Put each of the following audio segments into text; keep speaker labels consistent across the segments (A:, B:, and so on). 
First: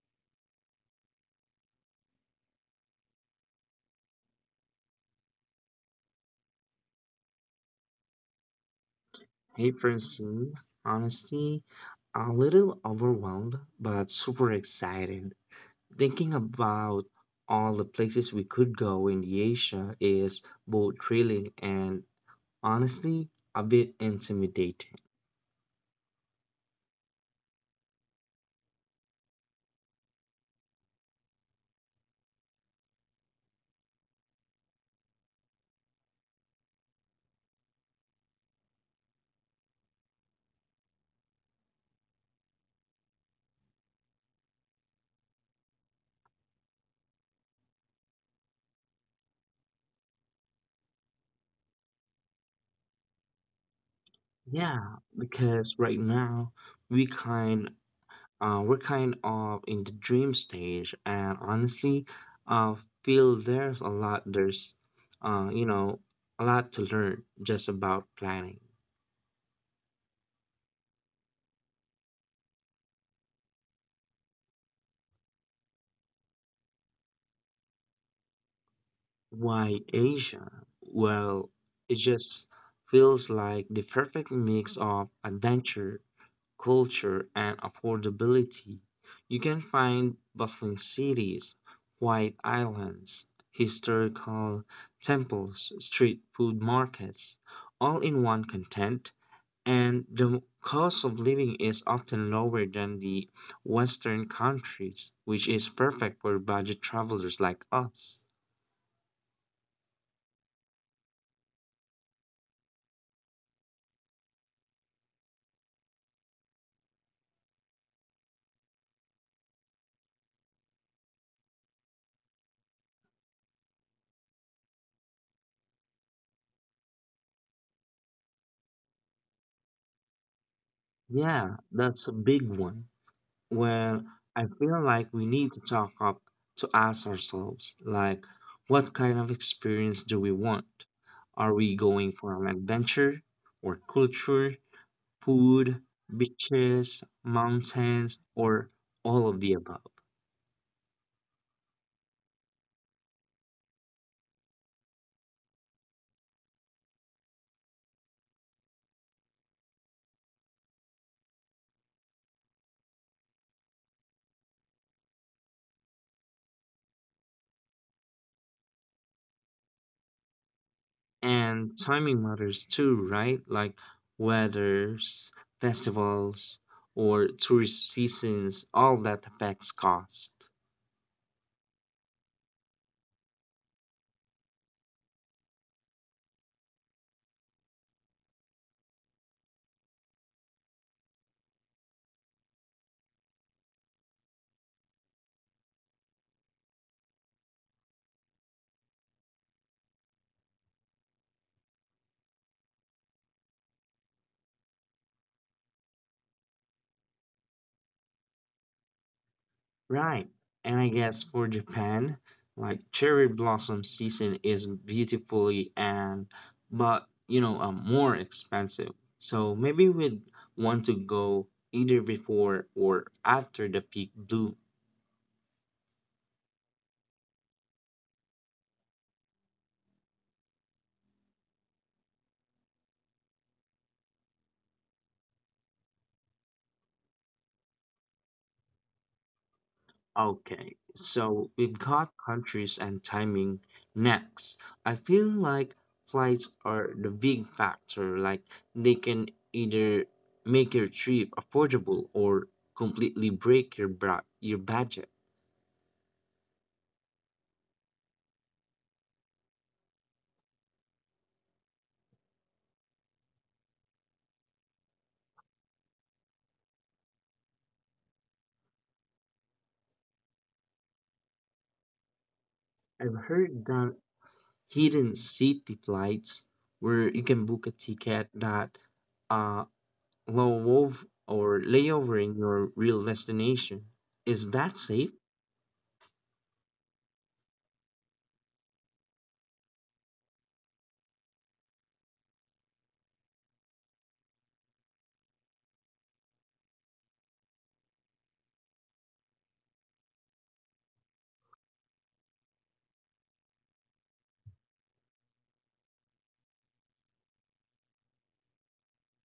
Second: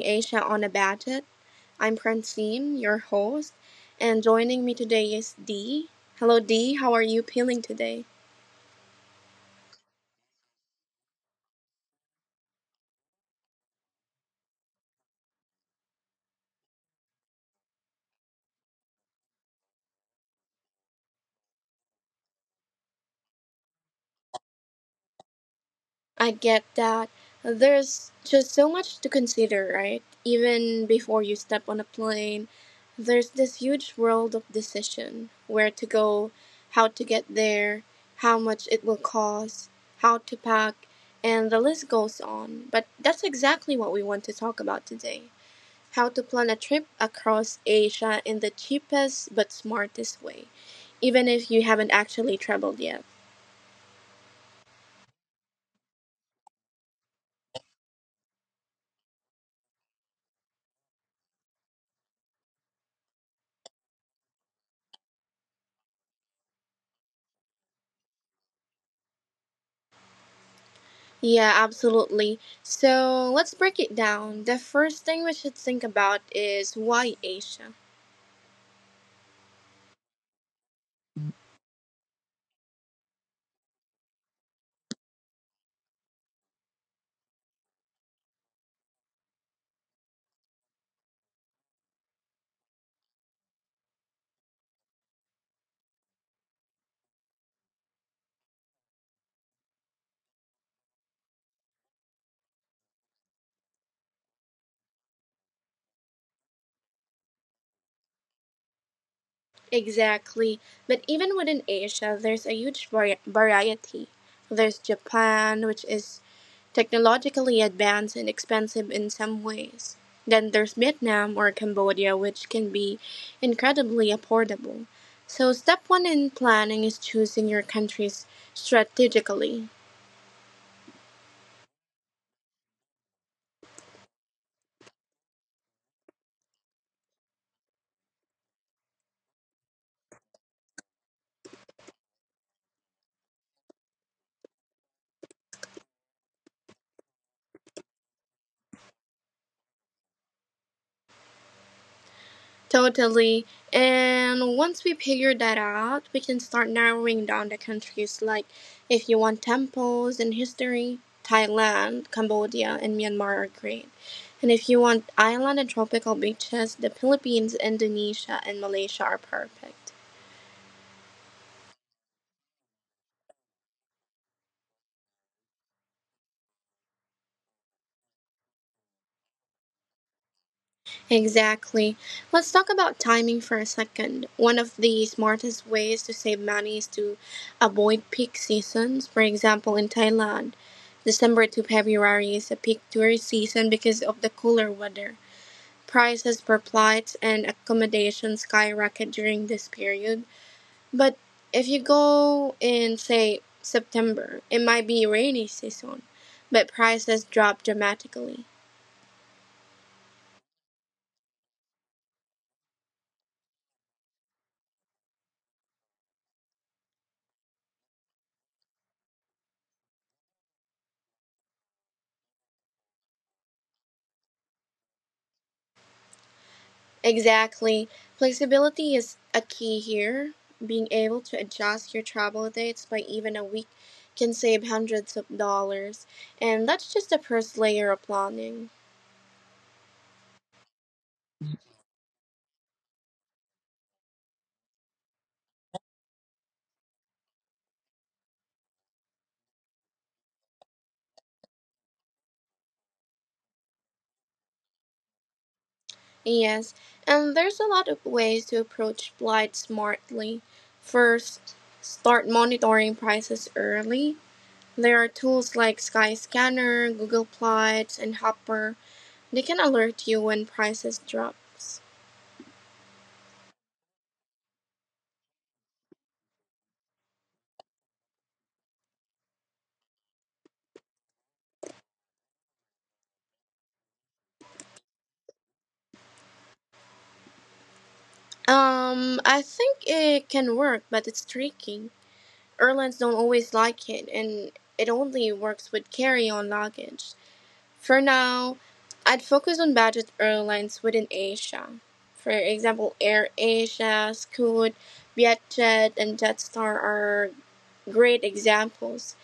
A: Asia on a budget. I'm Francine, your host, and joining me today is Dee. Hello Dee, how are you feeling today?
B: Hey, person, honestly, a little overwhelmed, but super excited. Thinking about all the places we could go in Asia is both thrilling and, honestly, a bit intimidating.
A: I get that. There's just so much to consider, right? Even before you step on a plane, there's this huge world of decision where to go, how to get there, how much it will cost, how to pack, and the list goes on. But that's exactly what we want to talk about today, how to plan a trip across Asia in the cheapest but smartest way, even if you haven't actually traveled yet.
B: Yeah, because right now we kind we're kind of in the dream stage, and honestly, uh, feel there's a lot there's you know a lot to learn just about planning.
A: Yeah, absolutely. So let's break it down. The first thing we should think about is why Asia?
B: Why Asia? Well, it just feels like the perfect mix of adventure, culture, and affordability. You can find bustling cities, quiet islands, historical temples, street food markets, all in one content, and the cost of living is often lower than the Western countries, which is perfect for budget travelers like us.
A: Exactly. But even within Asia, there's a huge variety. There's Japan, which is technologically advanced and expensive in some ways. Then there's Vietnam or Cambodia, which can be incredibly affordable. So, step one in planning is choosing your countries strategically.
B: Yeah, that's a big one. Well, I feel like we need to talk up to ask ourselves, like, what kind of experience do we want? Are we going for an adventure or culture, food, beaches, mountains, or all of the above?
A: Totally. And once we figure that out, we can start narrowing down the countries. Like, if you want temples and history, Thailand, Cambodia, and Myanmar are great. And if you want island and tropical beaches, the Philippines, Indonesia, and Malaysia are perfect.
B: And timing matters too, right? Like weathers, festivals, or tourist seasons, all that affects cost.
A: Exactly. Let's talk about timing for a second. One of the smartest ways to save money is to avoid peak seasons. For example, in Thailand, December to February is a peak tourist season because of the cooler weather. Prices for flights and accommodation skyrocket during this period. But if you go in, say, September, it might be rainy season, but prices drop dramatically.
B: Right. And I guess for Japan, like, cherry blossom season is beautifully and but you know more expensive. So maybe we'd want to go either before or after the peak bloom.
A: Exactly. Flexibility is a key here. Being able to adjust your travel dates by even a week can save hundreds of dollars. And that's just the first layer of planning.
B: Okay, so we've got countries and timing next. I feel like flights are the big factor. Like, they can either make your trip affordable or completely break your your budget.
A: Yes, and there's a lot of ways to approach flights smartly. First, start monitoring prices early. There are tools like Skyscanner, Google Flights, and Hopper. They can alert you when prices drops.
B: I've heard that hidden city flights, where you can book a ticket that uh, love or layover in your real destination. Is that safe?
A: I think it can work, but it's tricky. Airlines don't always like it, and it only works with carry-on luggage. For now, I'd focus on budget airlines within Asia. For example, Air Asia, Scoot, Vietjet, and Jetstar are great examples.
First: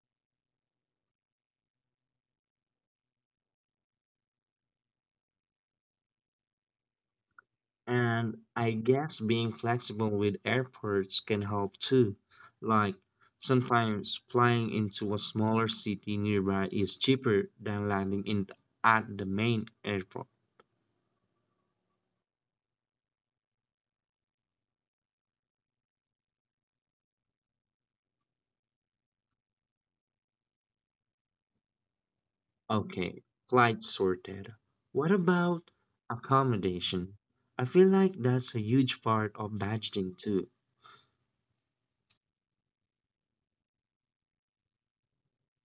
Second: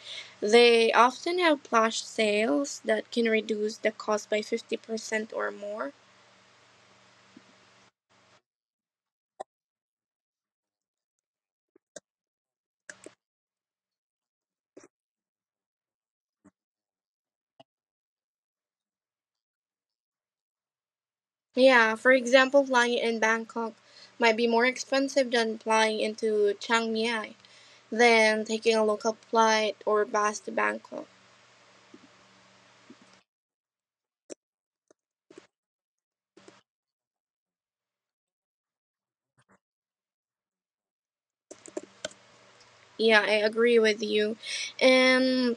A: They often have plush sales that can reduce the cost by 50% or more.
B: And I guess being flexible with airports can help too. Like, sometimes flying into a smaller city nearby is cheaper than landing in at the main airport.
A: Yeah, for example, flying in Bangkok might be more expensive than flying into Chiang Mai than taking a local flight or bus to Bangkok.
B: Okay, flight sorted. What about accommodation? I feel like that's a huge part of budgeting too.
A: Yeah, I agree with you. And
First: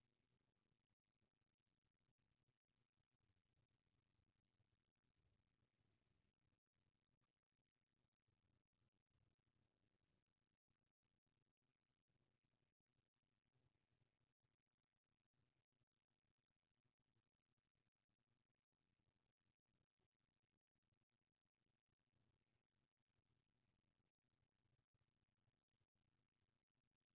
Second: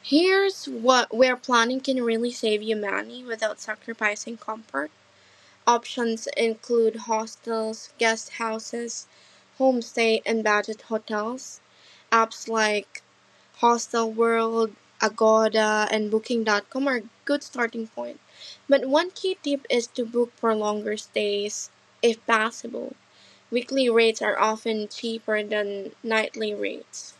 A: here's what where planning can really save you money without sacrificing comfort. Options include hostels, guest houses, homestay, and budget hotels. Apps like Hostelworld, Agoda, and Booking.com are good starting point. But one key tip is to book for longer stays if possible. Weekly rates are often cheaper than nightly rates.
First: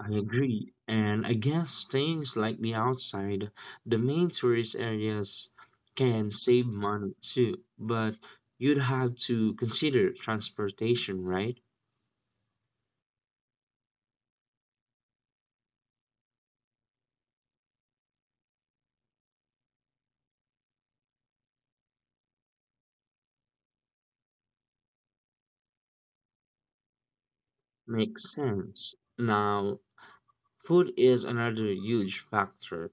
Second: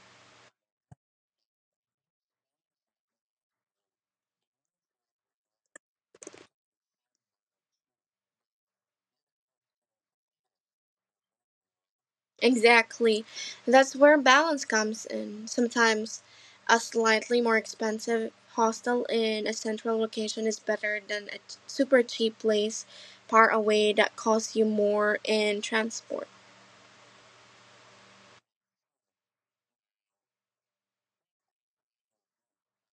B: I agree. And I guess staying slightly outside the main tourist areas can save money too, but you'd have to consider transportation, right?
A: Exactly. That's where balance comes in. Sometimes a slightly more expensive hostel in a central location is better than a super cheap place far away that costs you more in transport.
B: Makes sense. Now, food is another huge factor.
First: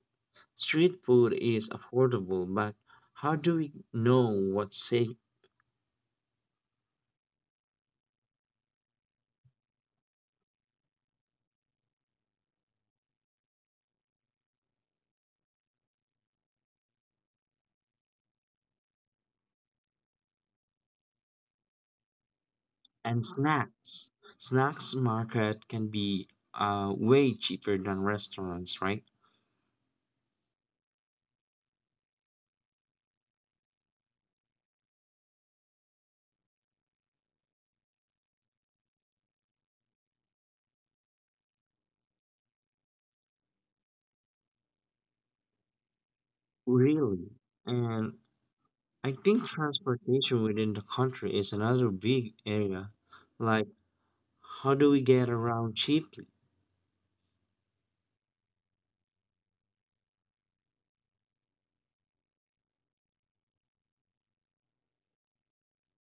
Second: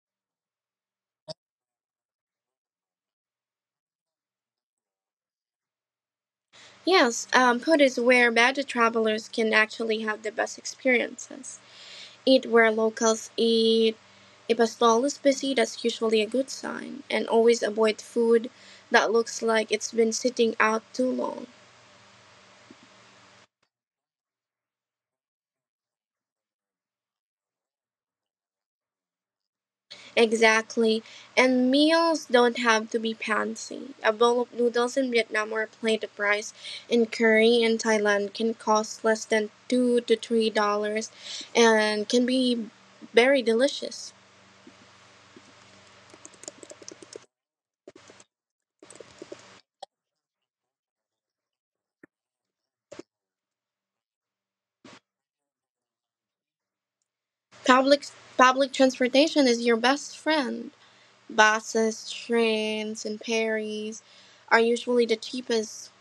B: Street food is affordable, but how do we know what's safe?
A: Yes, Put is where budget travelers can actually have the best experiences. Eat where locals eat. If a stall is busy, that's usually a good sign. And always avoid food that looks like it's been sitting out too long.
B: And snacks. Snacks market can be way cheaper than restaurants, right?
A: Exactly. And meals don't have to be fancy. A bowl of noodles in Vietnam or a plate of rice and curry in Thailand can cost less than $2 to $3 and can be very delicious.
B: Really. And I think transportation within the country is another big area. Like, how do we get around cheaply?
A: Public public transportation is your best friend. Buses, trains, and ferries are usually the cheapest.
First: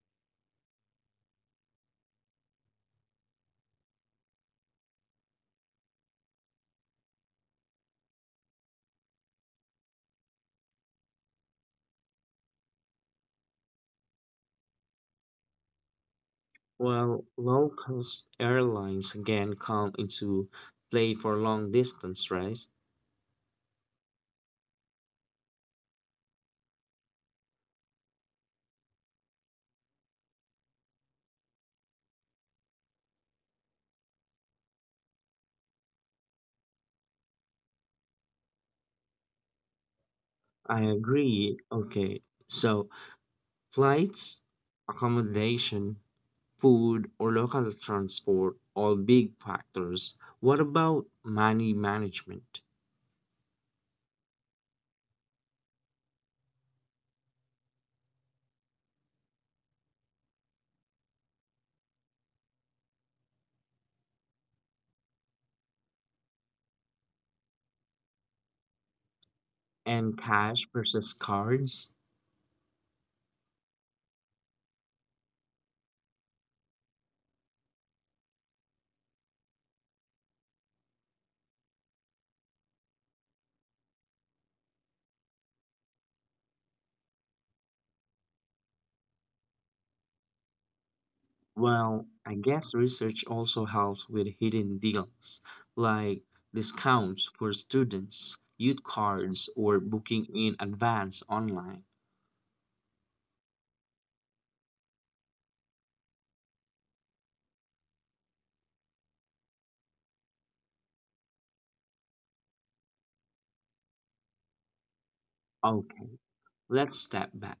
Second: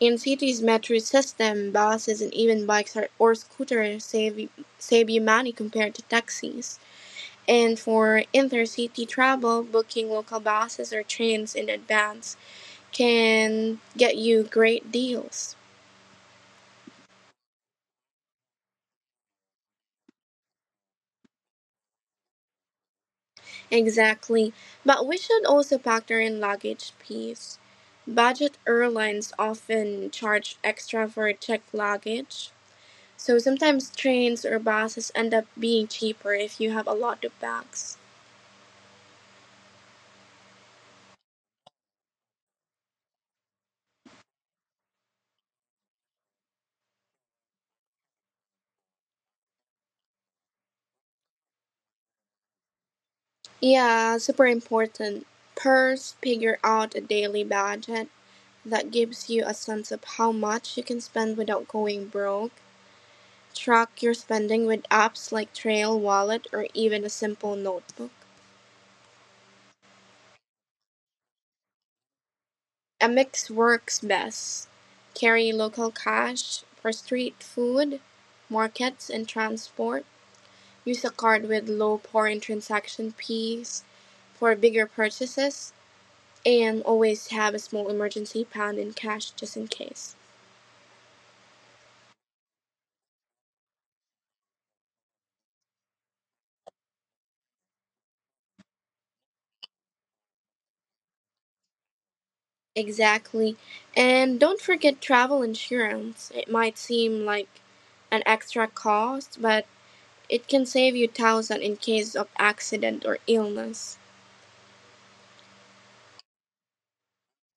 A: In cities' metro system, buses and even bikes are, or scooters save you money compared to taxis. And for intercity travel, booking local buses or trains in advance can get you great deals.
B: Well, low cost airlines again come into play for long distance, right?
A: Exactly. But we should also factor in luggage fees. Budget airlines often charge extra for checked luggage. So sometimes trains or buses end up being cheaper if you have a lot of bags.
B: I agree. Okay, so flights, accommodation, food or local transport, all big factors. What about money management
A: Yeah, super important. First, figure out a daily budget that gives you a sense of how much you can spend without going broke. Track your spending with apps like Trail Wallet or even a simple notebook.
B: and cash versus cards?
A: A mix works best. Carry local cash for street food, markets, and transport. Use a card with low foreign transaction fees for bigger purchases, and always have a small emergency fund in cash just in case.
B: Well, I guess research also helps with hidden deals, like discounts for students, youth cards, or booking in advance online.
A: Exactly. And don't forget travel insurance. It might seem like an extra cost, but it can save you thousands in case of accident or illness.
B: Okay, let's step back.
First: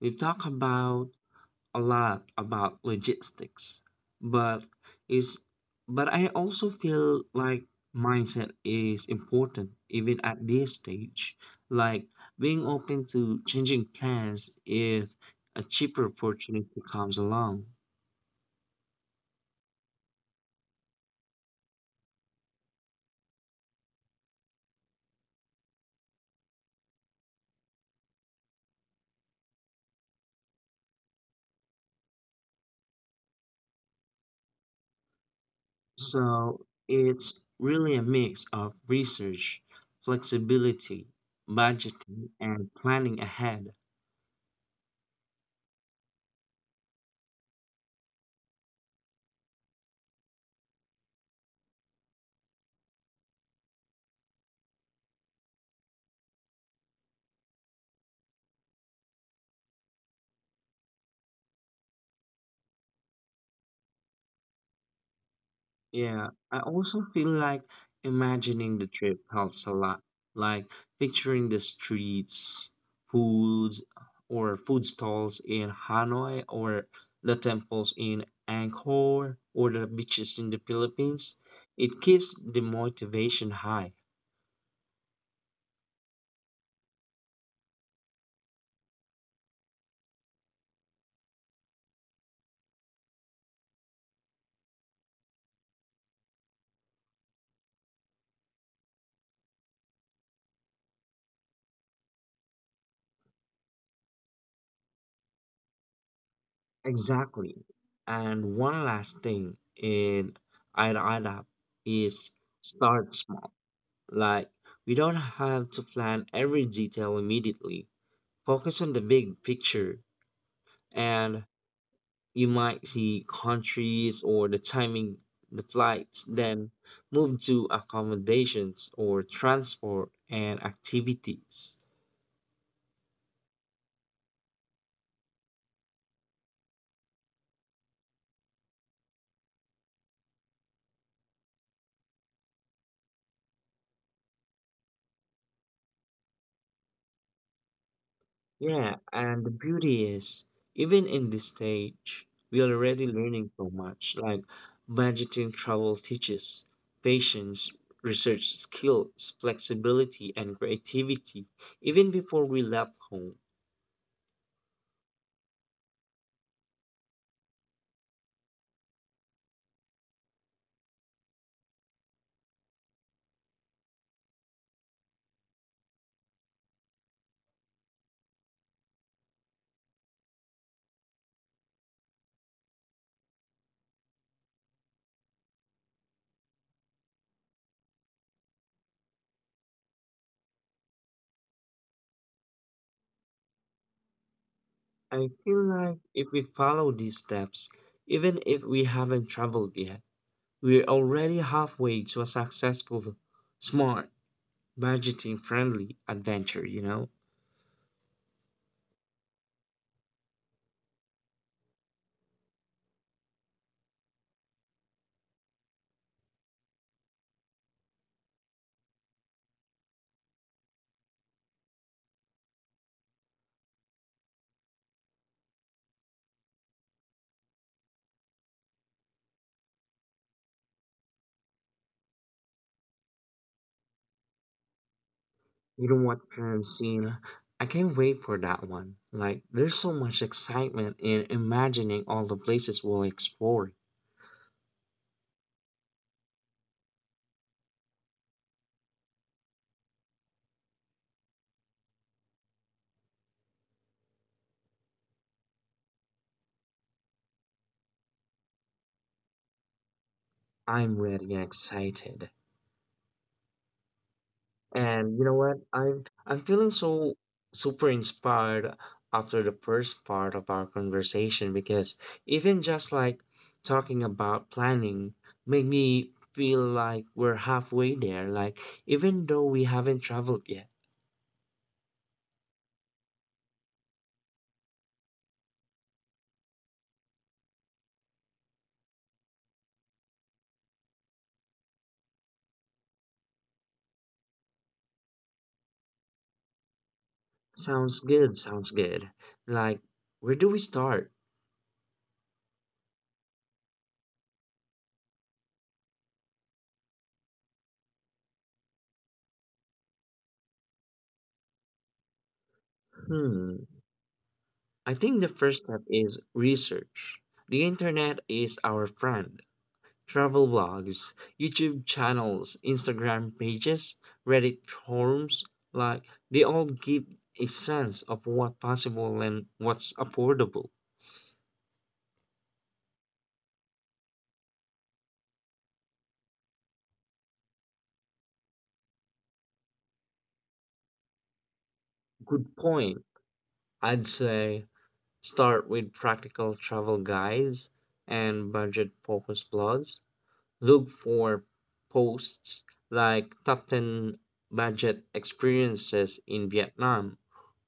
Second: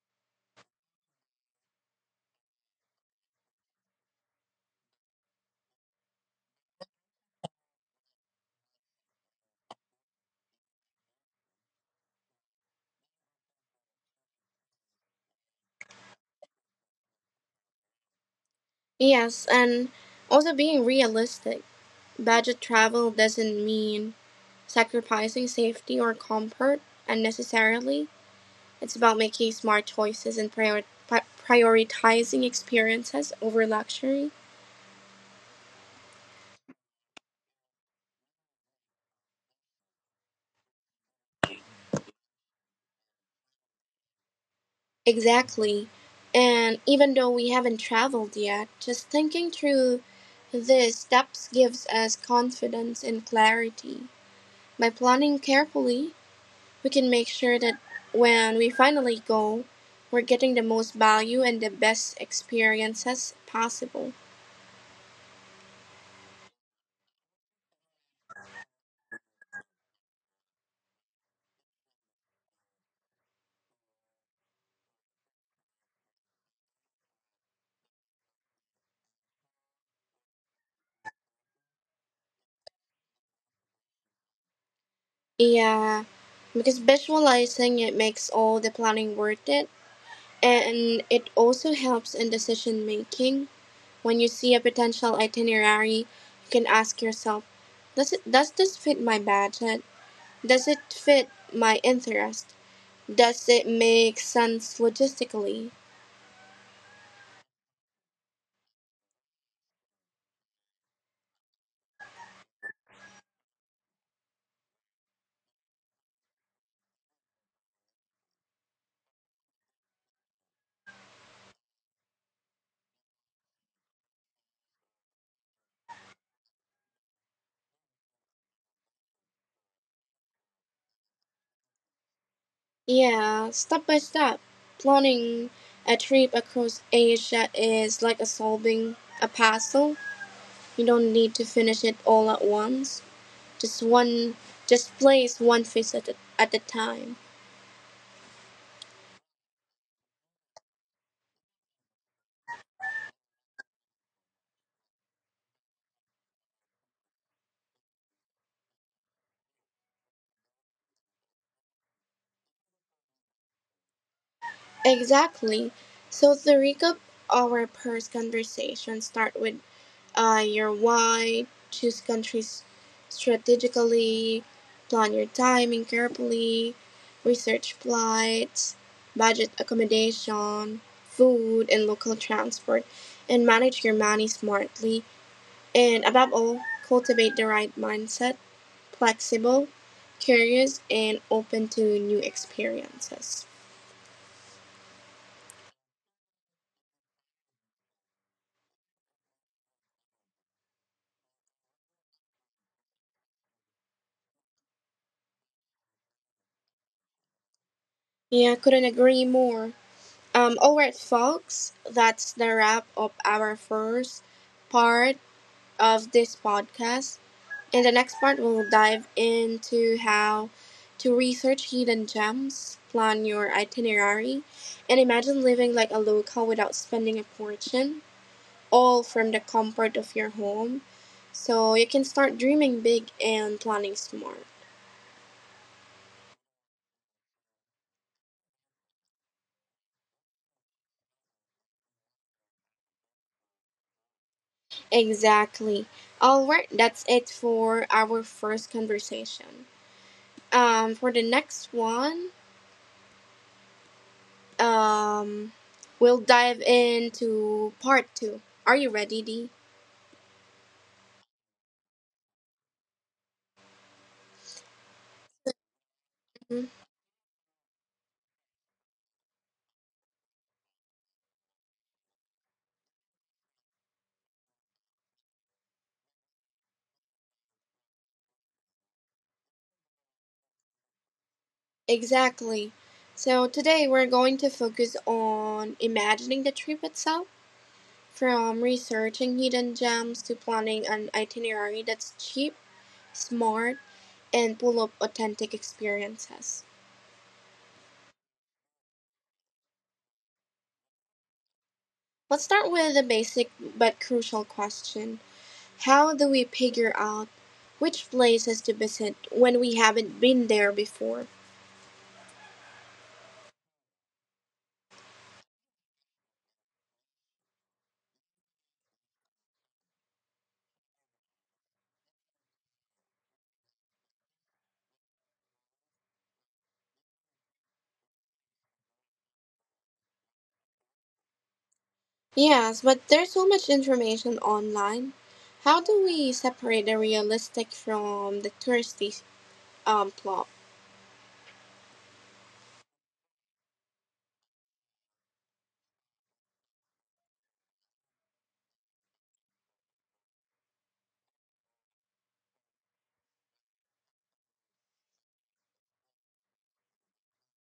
B: We've talked about a lot about logistics, but is but I also feel like mindset is important even at this stage, like being open to changing plans if a cheaper opportunity comes along.
A: Yes, and also being realistic. Budget travel doesn't mean sacrificing safety or comfort unnecessarily. It's about making smart choices and prioritizing experiences over luxury.
B: So it's really a mix of research, flexibility, budgeting, and planning ahead.
A: Exactly. And even though we haven't traveled yet, just thinking through these steps gives us confidence and clarity. By planning carefully, we can make sure that when we finally go, we're getting the most value and the best experiences possible.
B: Yeah, I also feel like imagining the trip helps a lot. Like picturing the streets, foods, or food stalls in Hanoi, or the temples in Angkor, or the beaches in the Philippines. It keeps the motivation high.
A: Yeah, because visualizing it makes all the planning worth it, and it also helps in decision making. When you see a potential itinerary, you can ask yourself, does this fit my budget? Does it fit my interest? Does it make sense logistically?
B: Exactly. And one last thing in Ayutthaya is, start small. Like, we don't have to plan every detail immediately. Focus on the big picture, and you might see countries or the timing, the flights, then move to accommodations or transport and activities.
A: Yeah, step by step, planning a trip across Asia is like a solving a puzzle. You don't need to finish it all at once. Just one just plays one fish at at a time.
B: Yeah, and the beauty is, even in this stage, we're already learning so much, like budgeting travel teaches patience, research skills, flexibility, and creativity, even before we left home.
A: Exactly. So to recap our first conversation, start with your why, choose countries strategically, plan your timing carefully, research flights, budget accommodation, food and local transport, and manage your money smartly. And above all, cultivate the right mindset, flexible, curious, and open to new experiences.
B: I feel like if we follow these steps, even if we haven't traveled yet, we're already halfway to a successful, smart, budgeting friendly adventure, you know?
A: Yeah, couldn't agree more. All right, folks, that's the wrap of our first part of this podcast. In the next part, we'll dive into how to research hidden gems, plan your itinerary, and imagine living like a local without spending a fortune, all from the comfort of your home. So you can start dreaming big and planning smart.
B: You don't want parents seeing. I can't wait for that one. Like, there's so much excitement in imagining all the places we'll explore.
A: Exactly. Alright, that's it for our first conversation. For the next one, um, we'll dive into part two. Are you ready, Dee?
B: I'm really excited. And you know what? I'm feeling
A: Mhm.
B: so super inspired after the first part of our conversation, because even just like talking about planning made me feel like we're halfway there, like, even though we haven't traveled yet.
A: Exactly. So today we're going to focus on imagining the trip itself, from researching hidden gems to planning an itinerary that's cheap, smart, and full of authentic experiences.
B: Sounds good, sounds good. Like, where do we start?
A: Let's start with a basic but crucial question. How do we figure out which places to visit when we haven't been there before?
B: Hmm. I think the first step is research. The internet is our friend. Travel vlogs, YouTube channels, Instagram pages, Reddit forums, like, they all give a sense of what's possible and what's affordable.
A: Yes, but there's so much information online. How do we separate the realistic from the touristy plot?
B: Good point. I'd say start with practical travel guides and budget focused blogs. Look for posts like top 10 budget experiences in Vietnam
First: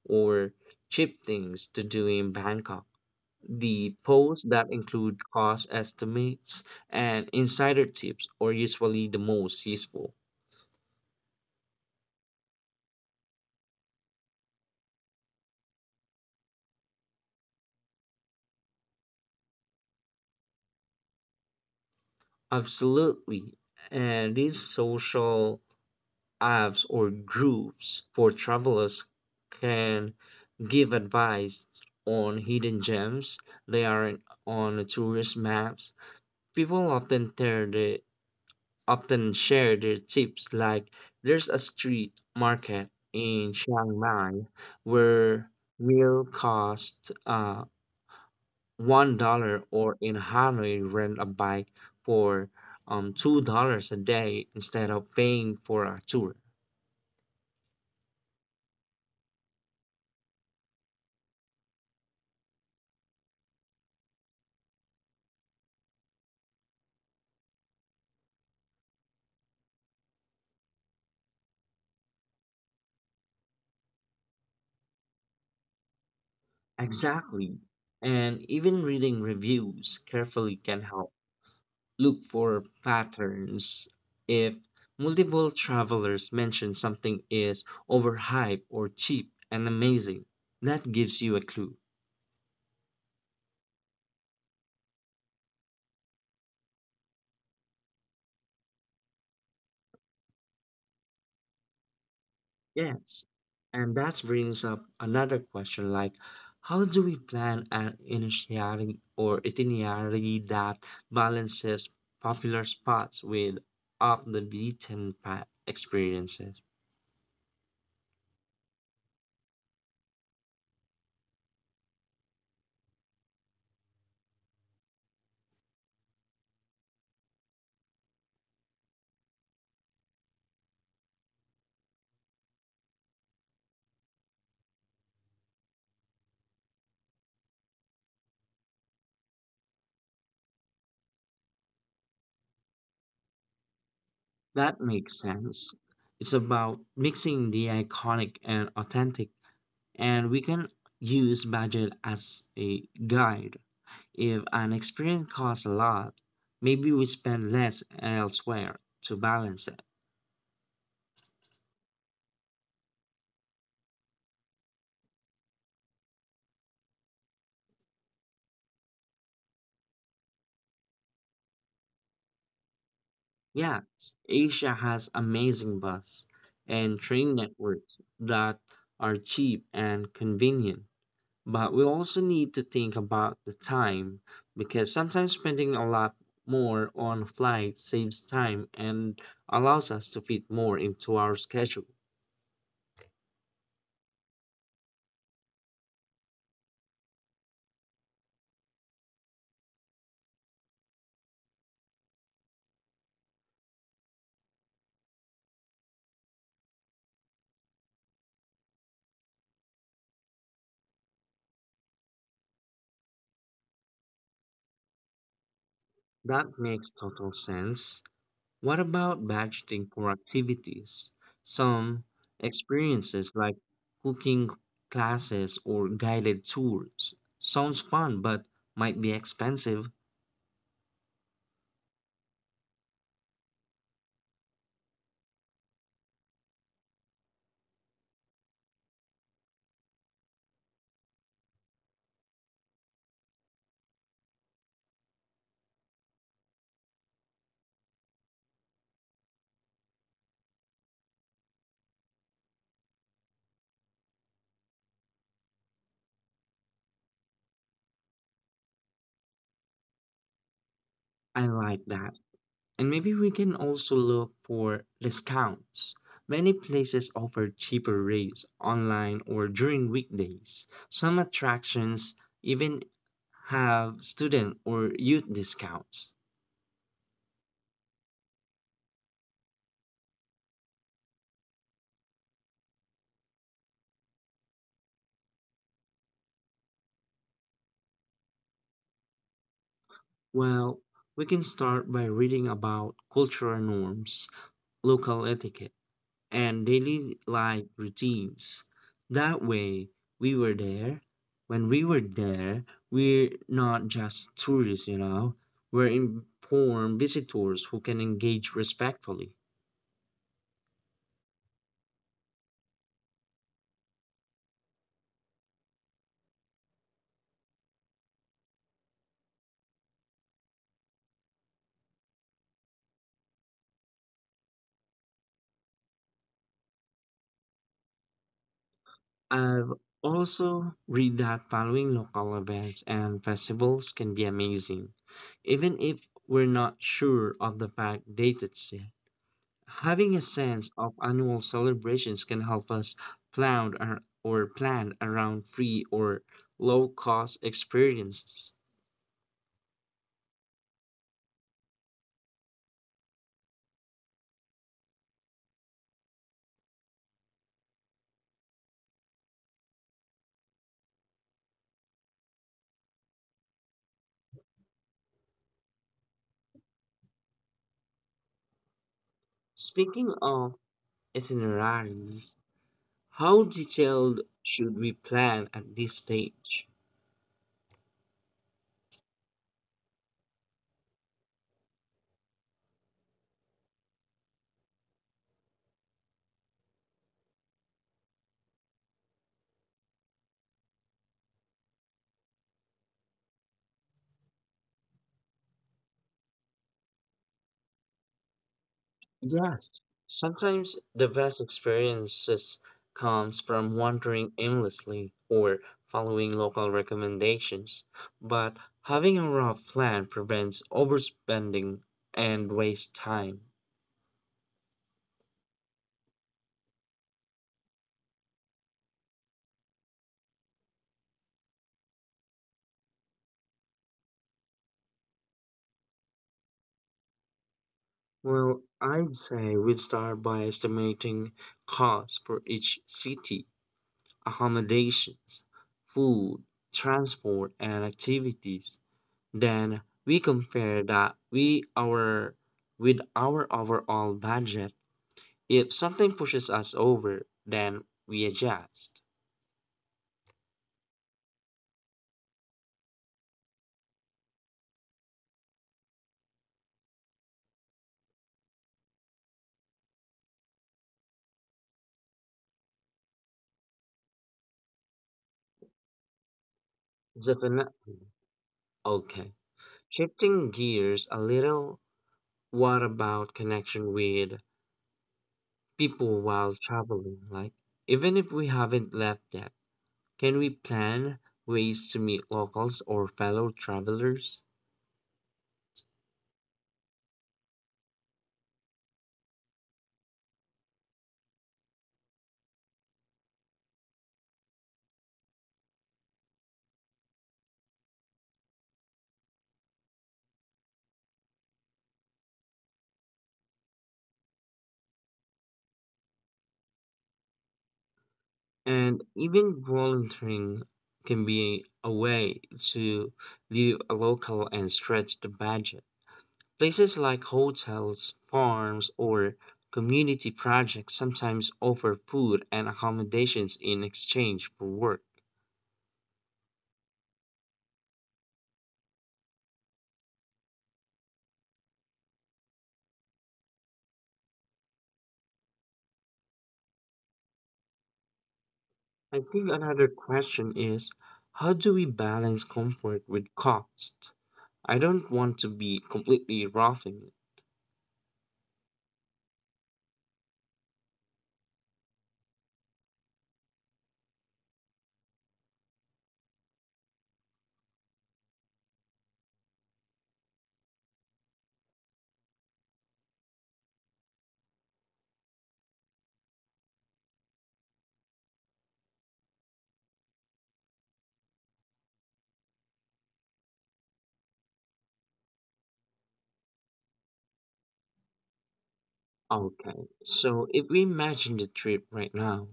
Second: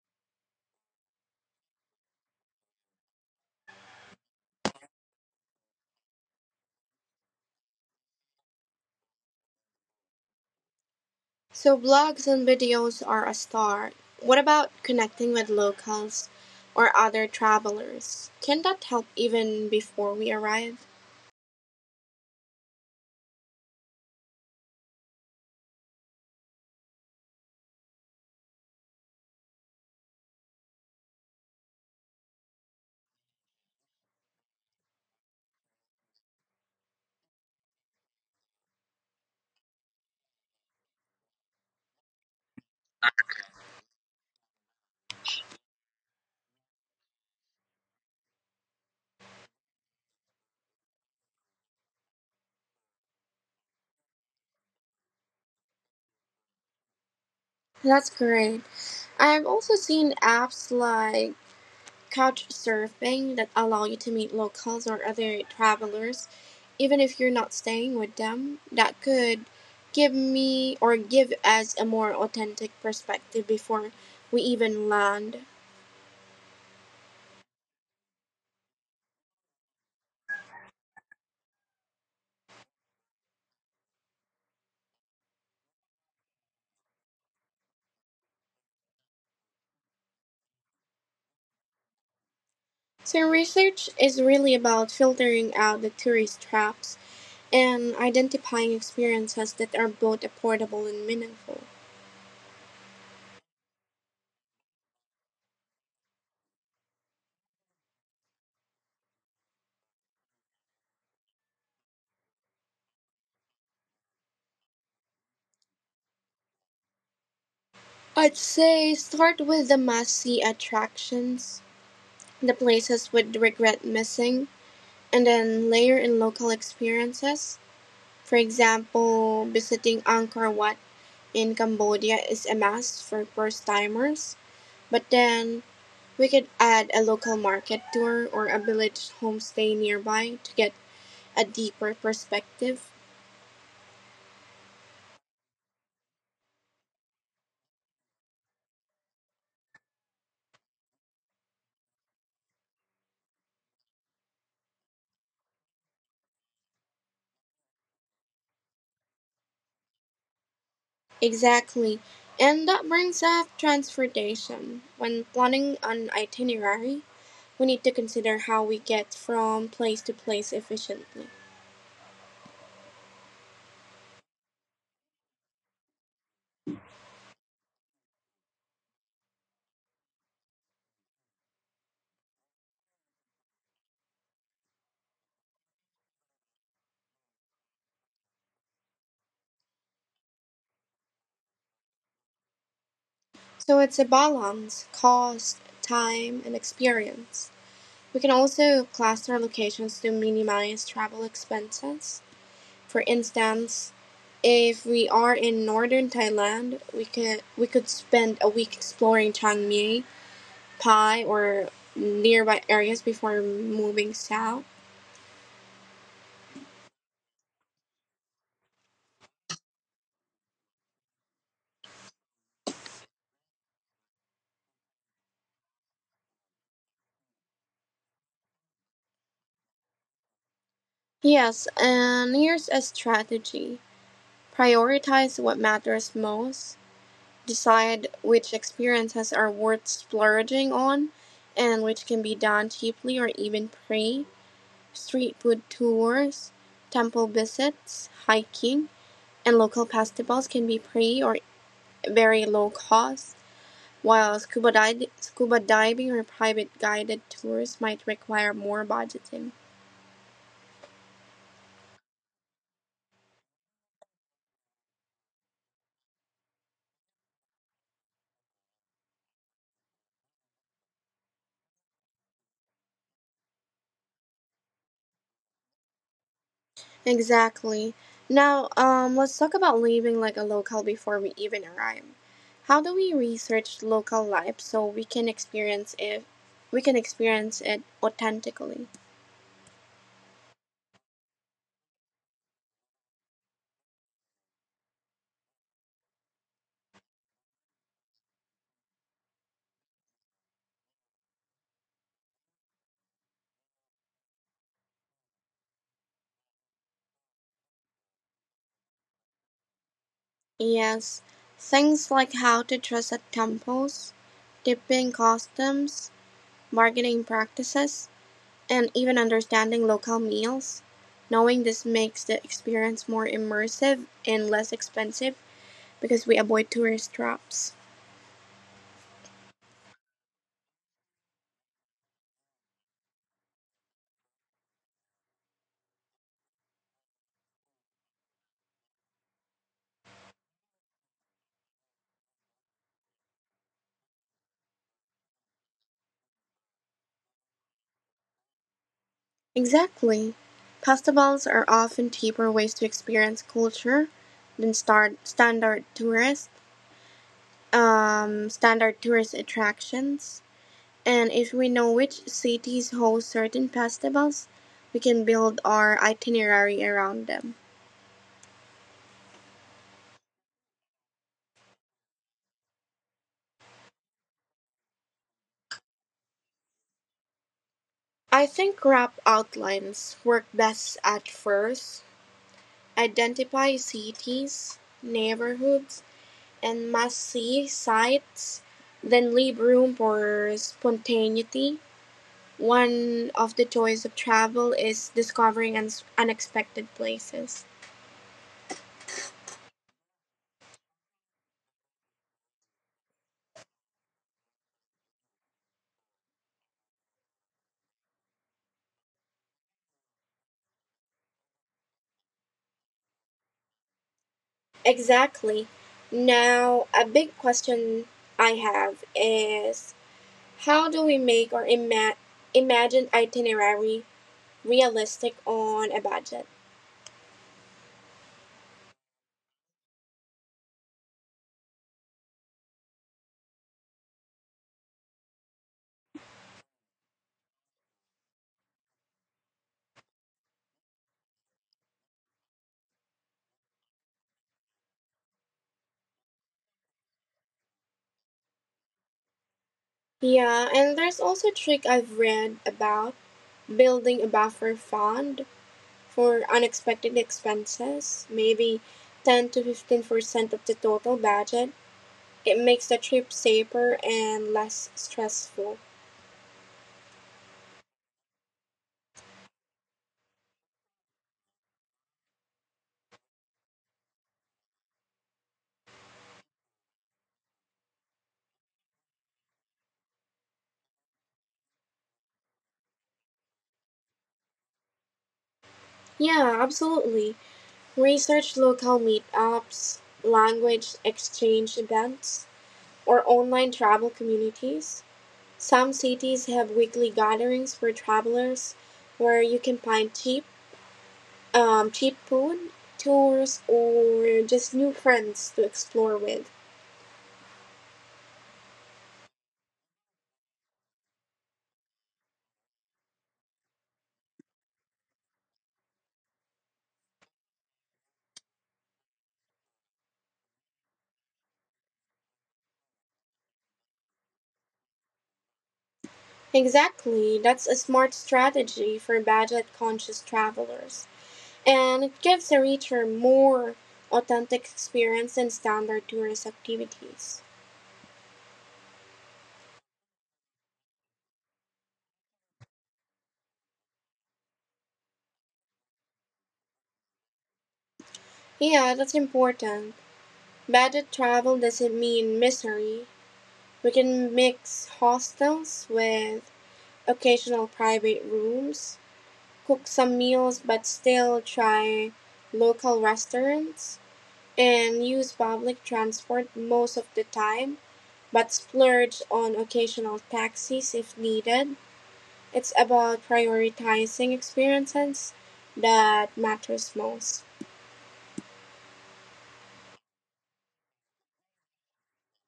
B: or cheap things to do in Bangkok. The posts that include cost estimates and insider tips are usually the most useful.
A: So, blogs and videos are a start. What about connecting with locals or other travelers? Can that help even before we arrive?
B: Absolutely. And these social apps or groups for travelers can give advice on hidden gems. They are on tourist maps. People often tear the often share their tips, like there's a street market in Chiang Mai where meal cost $1, or in Hanoi rent a bike for $2 a day instead of paying for a tour.
A: That's great. I've also seen apps like couchsurfing that allow you to meet locals or other travelers, even if you're not staying with them. That could give me or give us a more authentic perspective before we even land.
B: Exactly. And even reading reviews carefully can help. Look for patterns. If multiple travelers mention something is overhyped or cheap and amazing, that gives you a clue.
A: So, research is really about filtering out the tourist traps and identifying experiences that are both affordable and meaningful.
B: Yes. And that brings up another question, like, how do we plan an initiating or itinerary that balances popular spots with off the beaten path experiences?
A: I'd say start with the must see attractions, the places we'd regret missing, and then layer in local experiences. For example, visiting Angkor Wat in Cambodia is a must for first timers, but then we could add a local market tour or a village homestay nearby to get a deeper perspective.
B: That makes sense. It's about mixing the iconic and authentic, and we can use budget as a guide. If an experience costs a lot, maybe we spend less elsewhere to balance it.
A: Exactly. And that brings up transportation. When planning an itinerary, we need to consider how we get from place to place efficiently.
B: Yes, Asia has amazing bus and train networks that are cheap and convenient. But we also need to think about the time, because sometimes spending a lot more on flights saves time and allows us to fit more into our schedule.
A: So it's a balance, cost, time, and experience. We can also cluster locations to minimize travel expenses. For instance, if we are in northern Thailand, we could spend a week exploring Chiang Mai, Pai, or nearby areas before moving south.
B: That makes total sense. What about budgeting for activities? Some experiences like cooking classes or guided tours sounds fun but might be expensive.
A: Yes, and here's a strategy: prioritize what matters most. Decide which experiences are worth splurging on and which can be done cheaply or even free. Street food tours, temple visits, hiking, and local festivals can be free or very low cost, while scuba diving or private guided tours might require more budgeting.
B: I like that. And maybe we can also look for discounts. Many places offer cheaper rates online or during weekdays. Some attractions even have student or youth discounts.
A: Exactly. Now, let's talk about leaving like a locale before we even arrive. How do we research local life so we can experience it? We can experience it authentically.
B: Well, we can start by reading about cultural norms, local etiquette, and daily life routines. That way, we were there. when we were there, we're not just tourists. We're informed visitors who can engage respectfully.
A: Yes, things like how to dress at temples, tipping customs, marketing practices, and even understanding local meals. Knowing this makes the experience more immersive and less expensive because we avoid tourist traps.
B: I've also read that following local events and festivals can be amazing, even if we're not sure of the fact dates yet. Having a sense of annual celebrations can help us plan ar- or plan around free or low cost experiences.
A: Exactly. Festivals are often cheaper ways to experience culture than start standard tourist attractions. And if we know which cities host certain festivals, we can build our itinerary around them.
B: Speaking of itineraries, how detailed should we plan at this stage?
A: I think rough outlines work best at first. Identify cities, neighborhoods, and must see sites, then leave room for spontaneity. One of the joys of travel is discovering unexpected places.
B: Yes. Sometimes the best experiences comes from wandering aimlessly or following local recommendations, but having a rough plan prevents overspending and waste time.
A: Exactly. Now, a big question I have is how do we make our imagined itinerary realistic on a budget?
B: Well, I'd say we'd start by estimating costs for each city, accommodations, food, transport, and activities. Then we compare that we our with our overall budget. If something pushes us over, then we adjust.
A: Yeah, and there's also a trick I've read about building a buffer fund for unexpected expenses, maybe 10 to 15% of the total budget. It makes the trip safer and less stressful.
B: Definitely. Okay. Shifting gears a little, what about connection with people while traveling? Like, even if we haven't left yet, can we plan ways to meet locals or fellow travelers?
A: Yeah, absolutely. Research local meetups, language exchange events, or online travel communities. Some cities have weekly gatherings for travelers where you can find cheap food, tours, or just new friends to explore with.
B: And even volunteering can be a way to live local and stretch the budget. Places like hotels, farms, or community projects sometimes offer food and accommodations in exchange for work.
A: Exactly, that's a smart strategy for budget conscious travelers. And it gives the reader more authentic experience than standard tourist activities.
B: I think another question is, how do we balance comfort with cost? I don't want to be completely roughing it.
A: Yeah, that's important. Budget travel doesn't mean misery. We can mix hostels with occasional private rooms, cook some meals but still try local restaurants, and use public transport most of the time but splurge on occasional taxis if needed. It's about prioritizing experiences that matters most.
B: Okay, so if we imagine the trip right now,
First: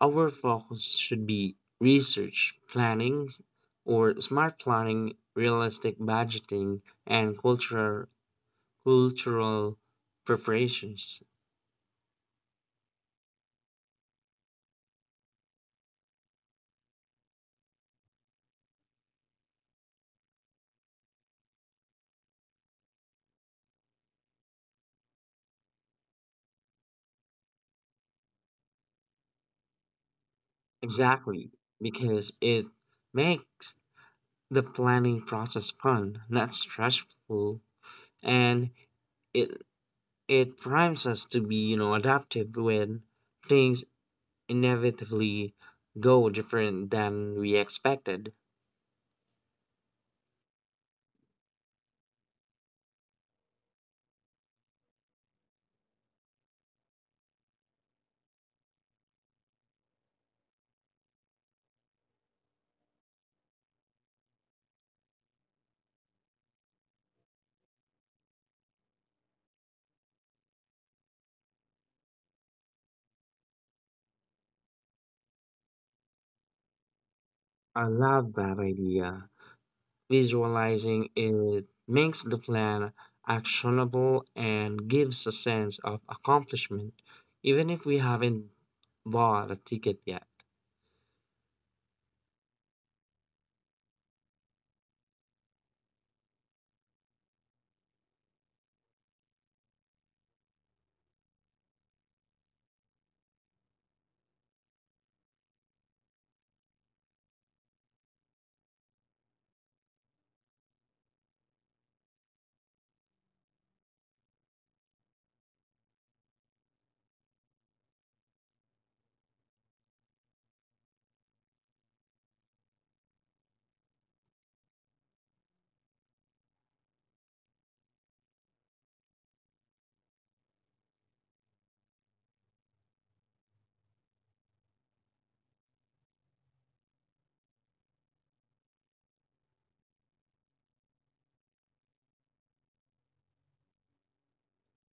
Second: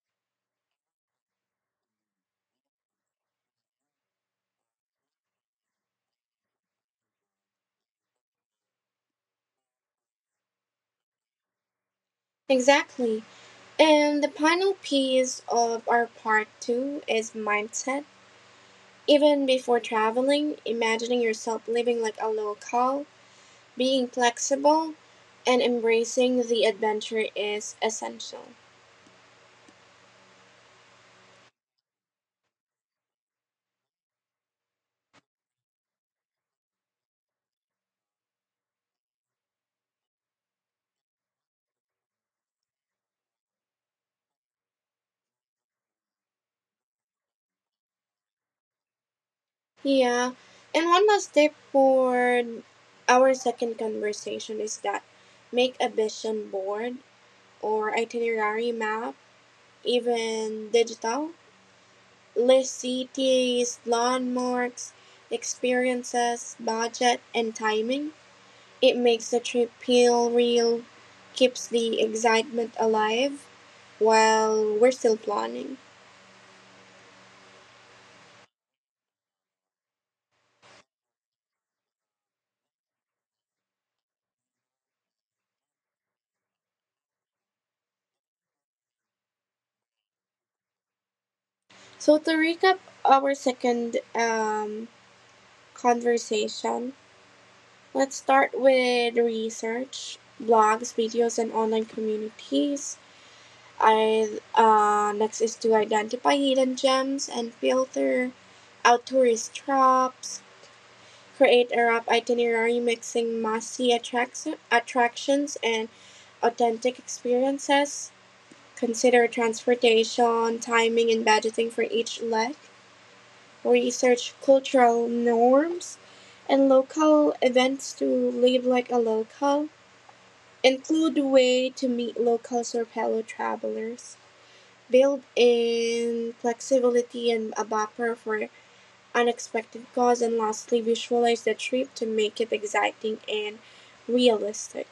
B: our focus should be research, planning, or smart planning, realistic budgeting, and cultural preparations.
A: Exactly. And the final piece of our part 2 is mindset. Even before traveling, imagining yourself living like a local, being flexible, and embracing the adventure is essential.
B: Exactly, because it makes the planning process fun, not stressful, and it it primes us to be adaptive when things inevitably go different than we expected.
A: Yeah. And one last tip for our second conversation is that make a vision board or itinerary map, even digital. List cities, landmarks, experiences, budget, and timing. It makes the trip feel real, keeps the excitement alive while we're still planning.
B: I love that idea. Visualizing it makes the plan actionable and gives a sense of accomplishment, even if we haven't bought a ticket yet.
A: So, to recap our second conversation, let's start with research, blogs, videos, and online communities. I Next is to identify hidden gems and filter out tourist traps, create a rough itinerary mixing attractions and authentic experiences, consider transportation, timing, and budgeting for each leg, research cultural norms and local events to live like a local, include a way to meet locals or fellow travelers. Build-in flexibility and a buffer for unexpected costs, and lastly, visualize the trip to make it exciting and realistic.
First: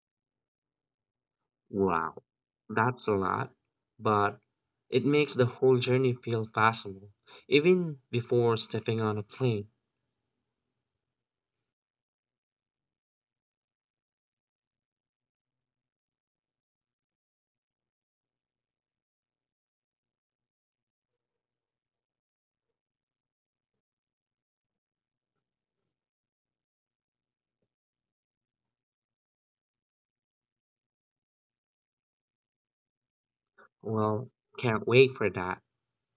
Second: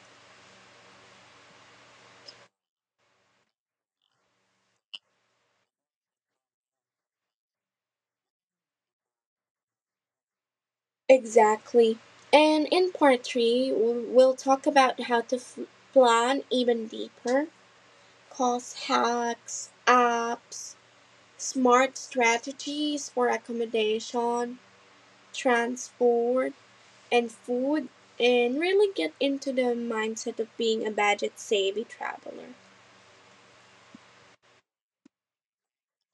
B: Wow, that's a lot, but it makes the whole journey feel possible, even before stepping on a plane.
A: Exactly. And in part three, will talk about plan even deeper, cost hacks, apps, smart strategies for accommodation, transport, and food, and really get into the mindset of being a budget savvy traveler.
B: Well, can't wait for that.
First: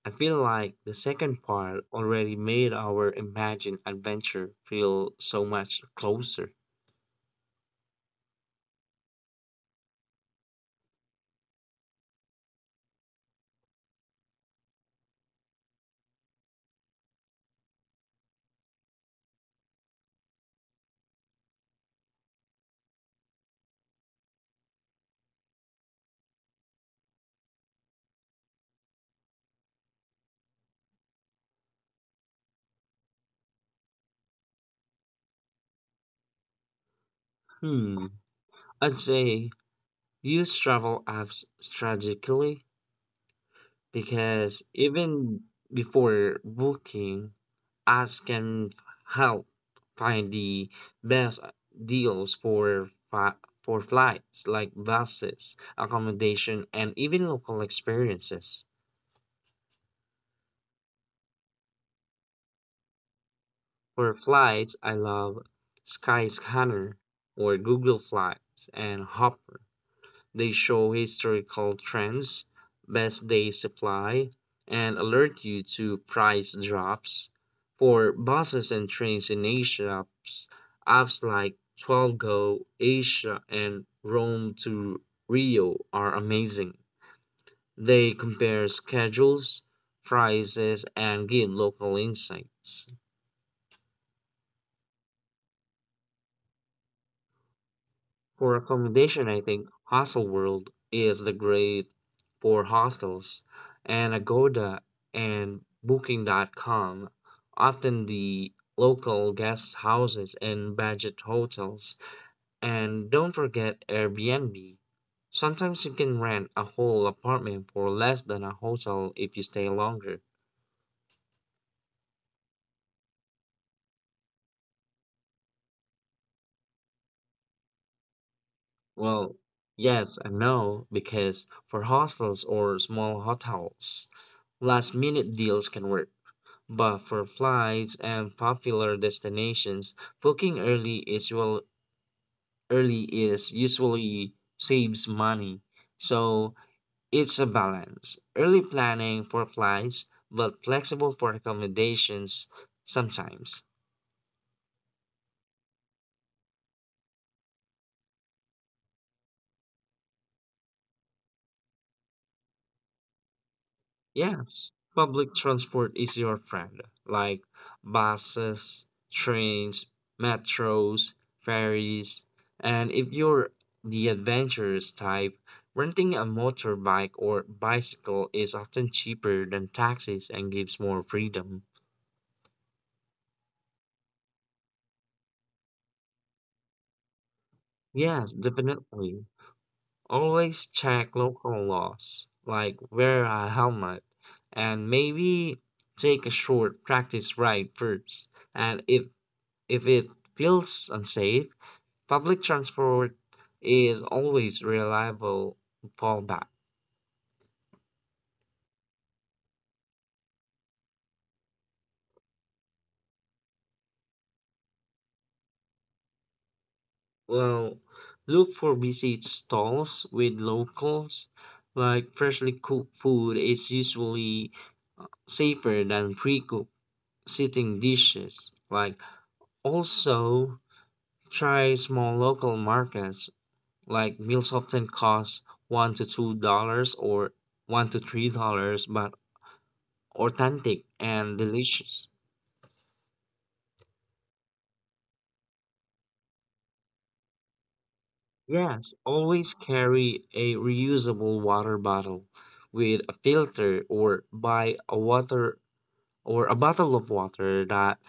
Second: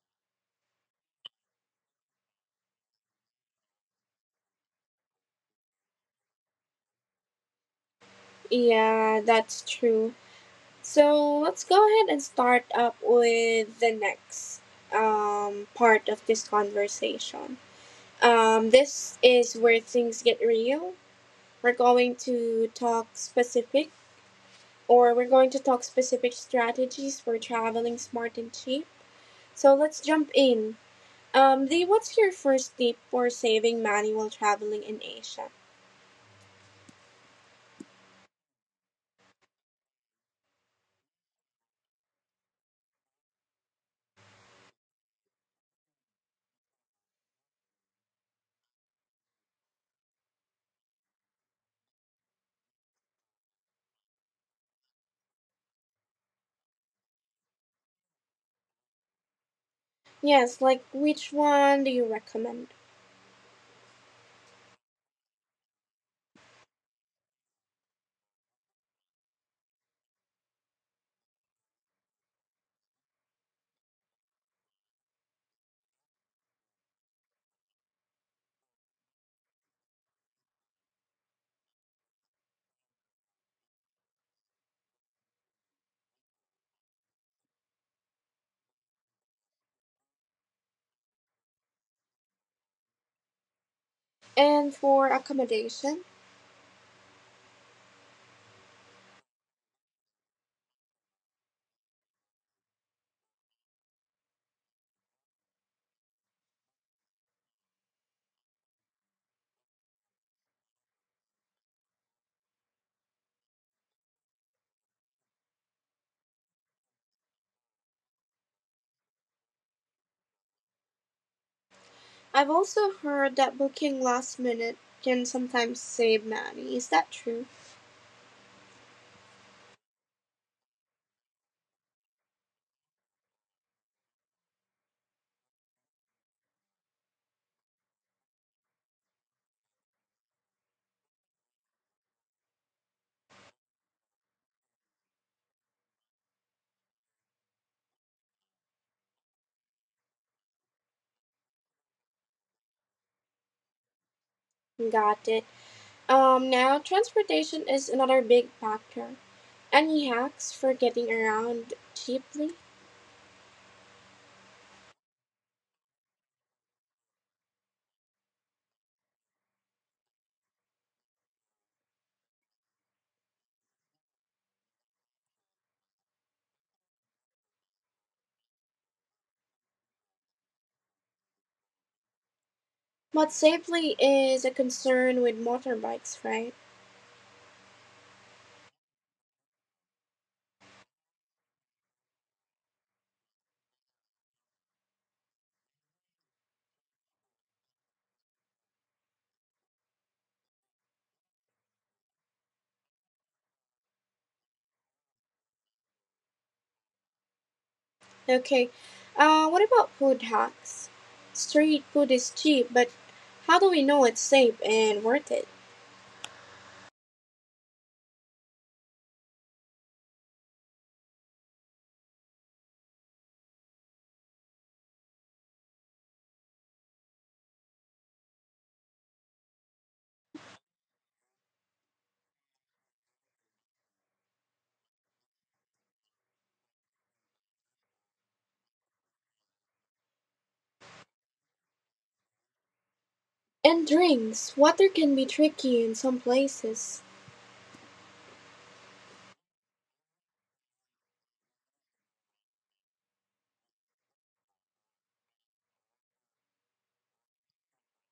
B: I feel like the second part already made our imagined adventure feel so much closer.
A: Yeah, that's true. So let's go ahead and start up with the next part of this conversation. This is where things get real. We're going to talk specific, we're going to talk specific strategies for traveling smart and cheap. So let's jump in. Dee, what's your first tip for saving money while traveling in Asia?
B: Hmm, I'd say use travel apps strategically, because even before booking, apps can help find the best deals for flights, like buses, accommodation, and even local experiences.
A: Yes, like which one do you recommend?
B: For flights, I love Skyscanner or Google Flights and Hopper. They show historical trends, best day supply, and alert you to price drops. For buses and trains in Asia, apps like 12Go, Asia, and Rome to Rio are amazing. They compare schedules, prices, and give local insights.
A: And for accommodation?
B: For accommodation, I think Hostelworld is the great for hostels, and Agoda and Booking.com. Often the local guest houses and budget hotels. And don't forget Airbnb. Sometimes you can rent a whole apartment for less than a hotel if you stay longer.
A: I've also heard that booking last minute can sometimes save money. Is that true?
B: Well, yes and no, because for hostels or small hotels, last minute deals can work. But for flights and popular destinations, booking early is well, early is usually saves money. So it's a balance. Early planning for flights, but flexible for accommodations sometimes.
A: Got it. Now transportation is another big factor. Any hacks for getting around cheaply?
B: Yes, public transport is your friend, like buses, trains, metros, ferries, and if you're the adventurous type, renting a motorbike or bicycle is often cheaper than taxis and gives more freedom.
A: But safely is a concern with motorbikes, right?
B: Yes, definitely. Always check local laws, like wear a helmet and maybe take a short practice ride first. And if it feels unsafe, public transport is always reliable fallback.
A: Okay. What about food hacks? Street food is cheap, but how do we know it's safe and worth it?
B: Well, look for busy stalls with locals, like freshly cooked food is usually safer than pre-cooked sitting dishes. Like also try small local markets, like meals often cost $1 to $2 or $1 to $3, but authentic and delicious.
A: And drinks. Water can be tricky in some places.
B: Yes, always carry a reusable water bottle with a filter or buy a water or a bottle of water that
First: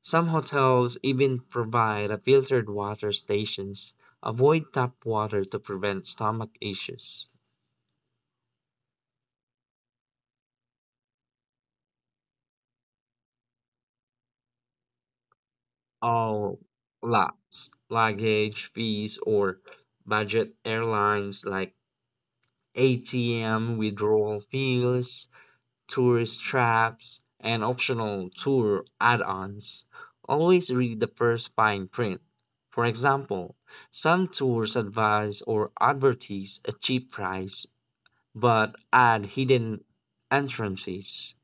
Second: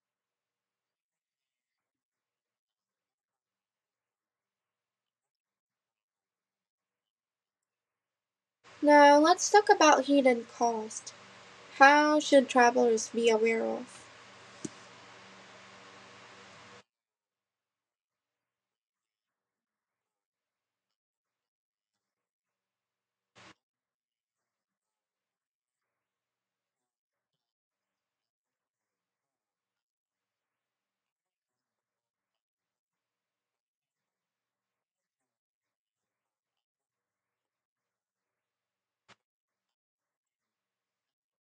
B: some hotels even provide a filtered water stations. Avoid tap water to prevent stomach issues.
A: Now let's talk about hidden costs. How should travelers be aware of?
B: All lots, luggage fees or budget airlines like ATM withdrawal fees tourist traps, and optional tour add ons, always read the first fine print. For example, some tours advise or advertise a cheap price but add hidden entrance fees.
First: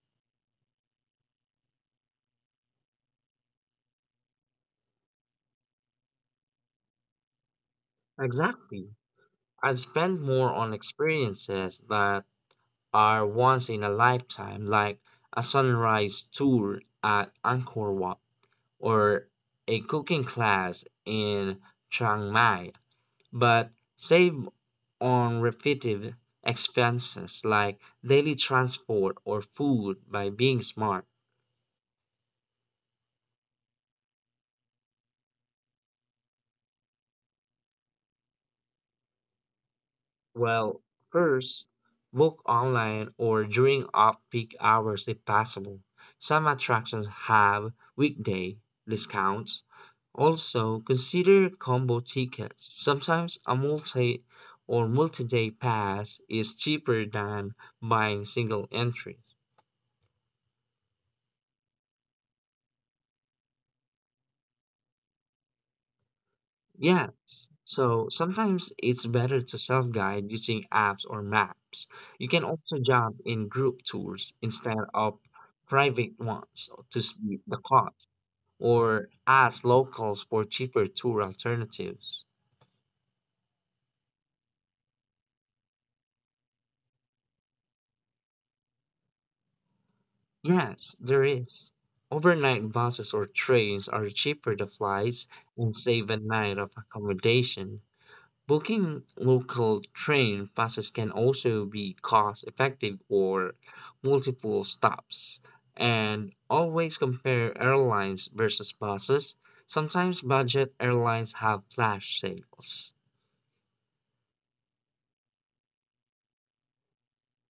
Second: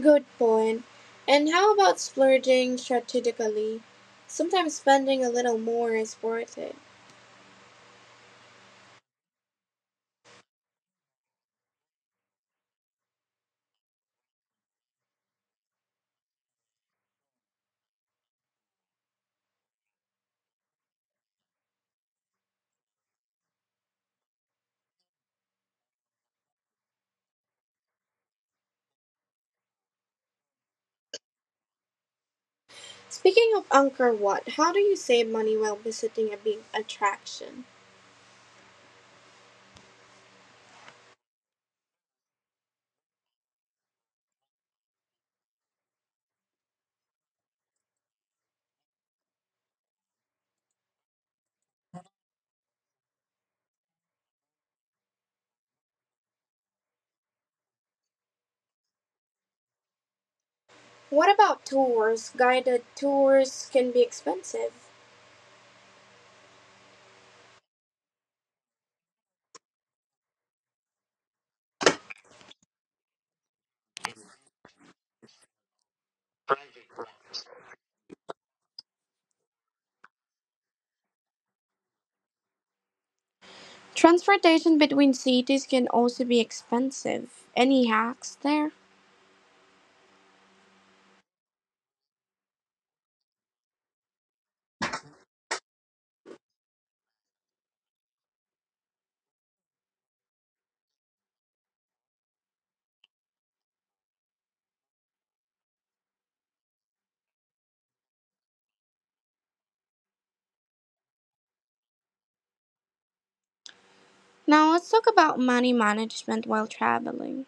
A: Good point. And how about splurging strategically? Sometimes spending a little more is worth it.
B: Exactly. I'd spend more on experiences that are once in a lifetime, like a sunrise tour at Angkor Wat or a cooking class in Chiang Mai, but save on repetitive expenses like daily transport or food by being smart.
A: Speaking of Angkor Wat, how do you save money while visiting a big attraction?
B: Well, first, book online or during off-peak hours if possible. Some attractions have weekday discounts. Also, consider combo tickets. Sometimes a multi or multi-day pass is cheaper than buying single entries.
A: What about tours? Guided tours can be expensive.
B: Yes. So sometimes it's better to self guide using apps or maps. You can also jump in group tours instead of private ones to split the cost or ask locals for cheaper tour alternatives.
A: Transportation between cities can also be expensive. Any hacks there?
B: Yes, there is. Overnight buses or trains are cheaper than flights and save a night of accommodation. Booking local train passes can also be cost effective or multiple stops and always compare airlines versus buses. Sometimes budget airlines have flash sales.
A: Now let's talk about money management while traveling.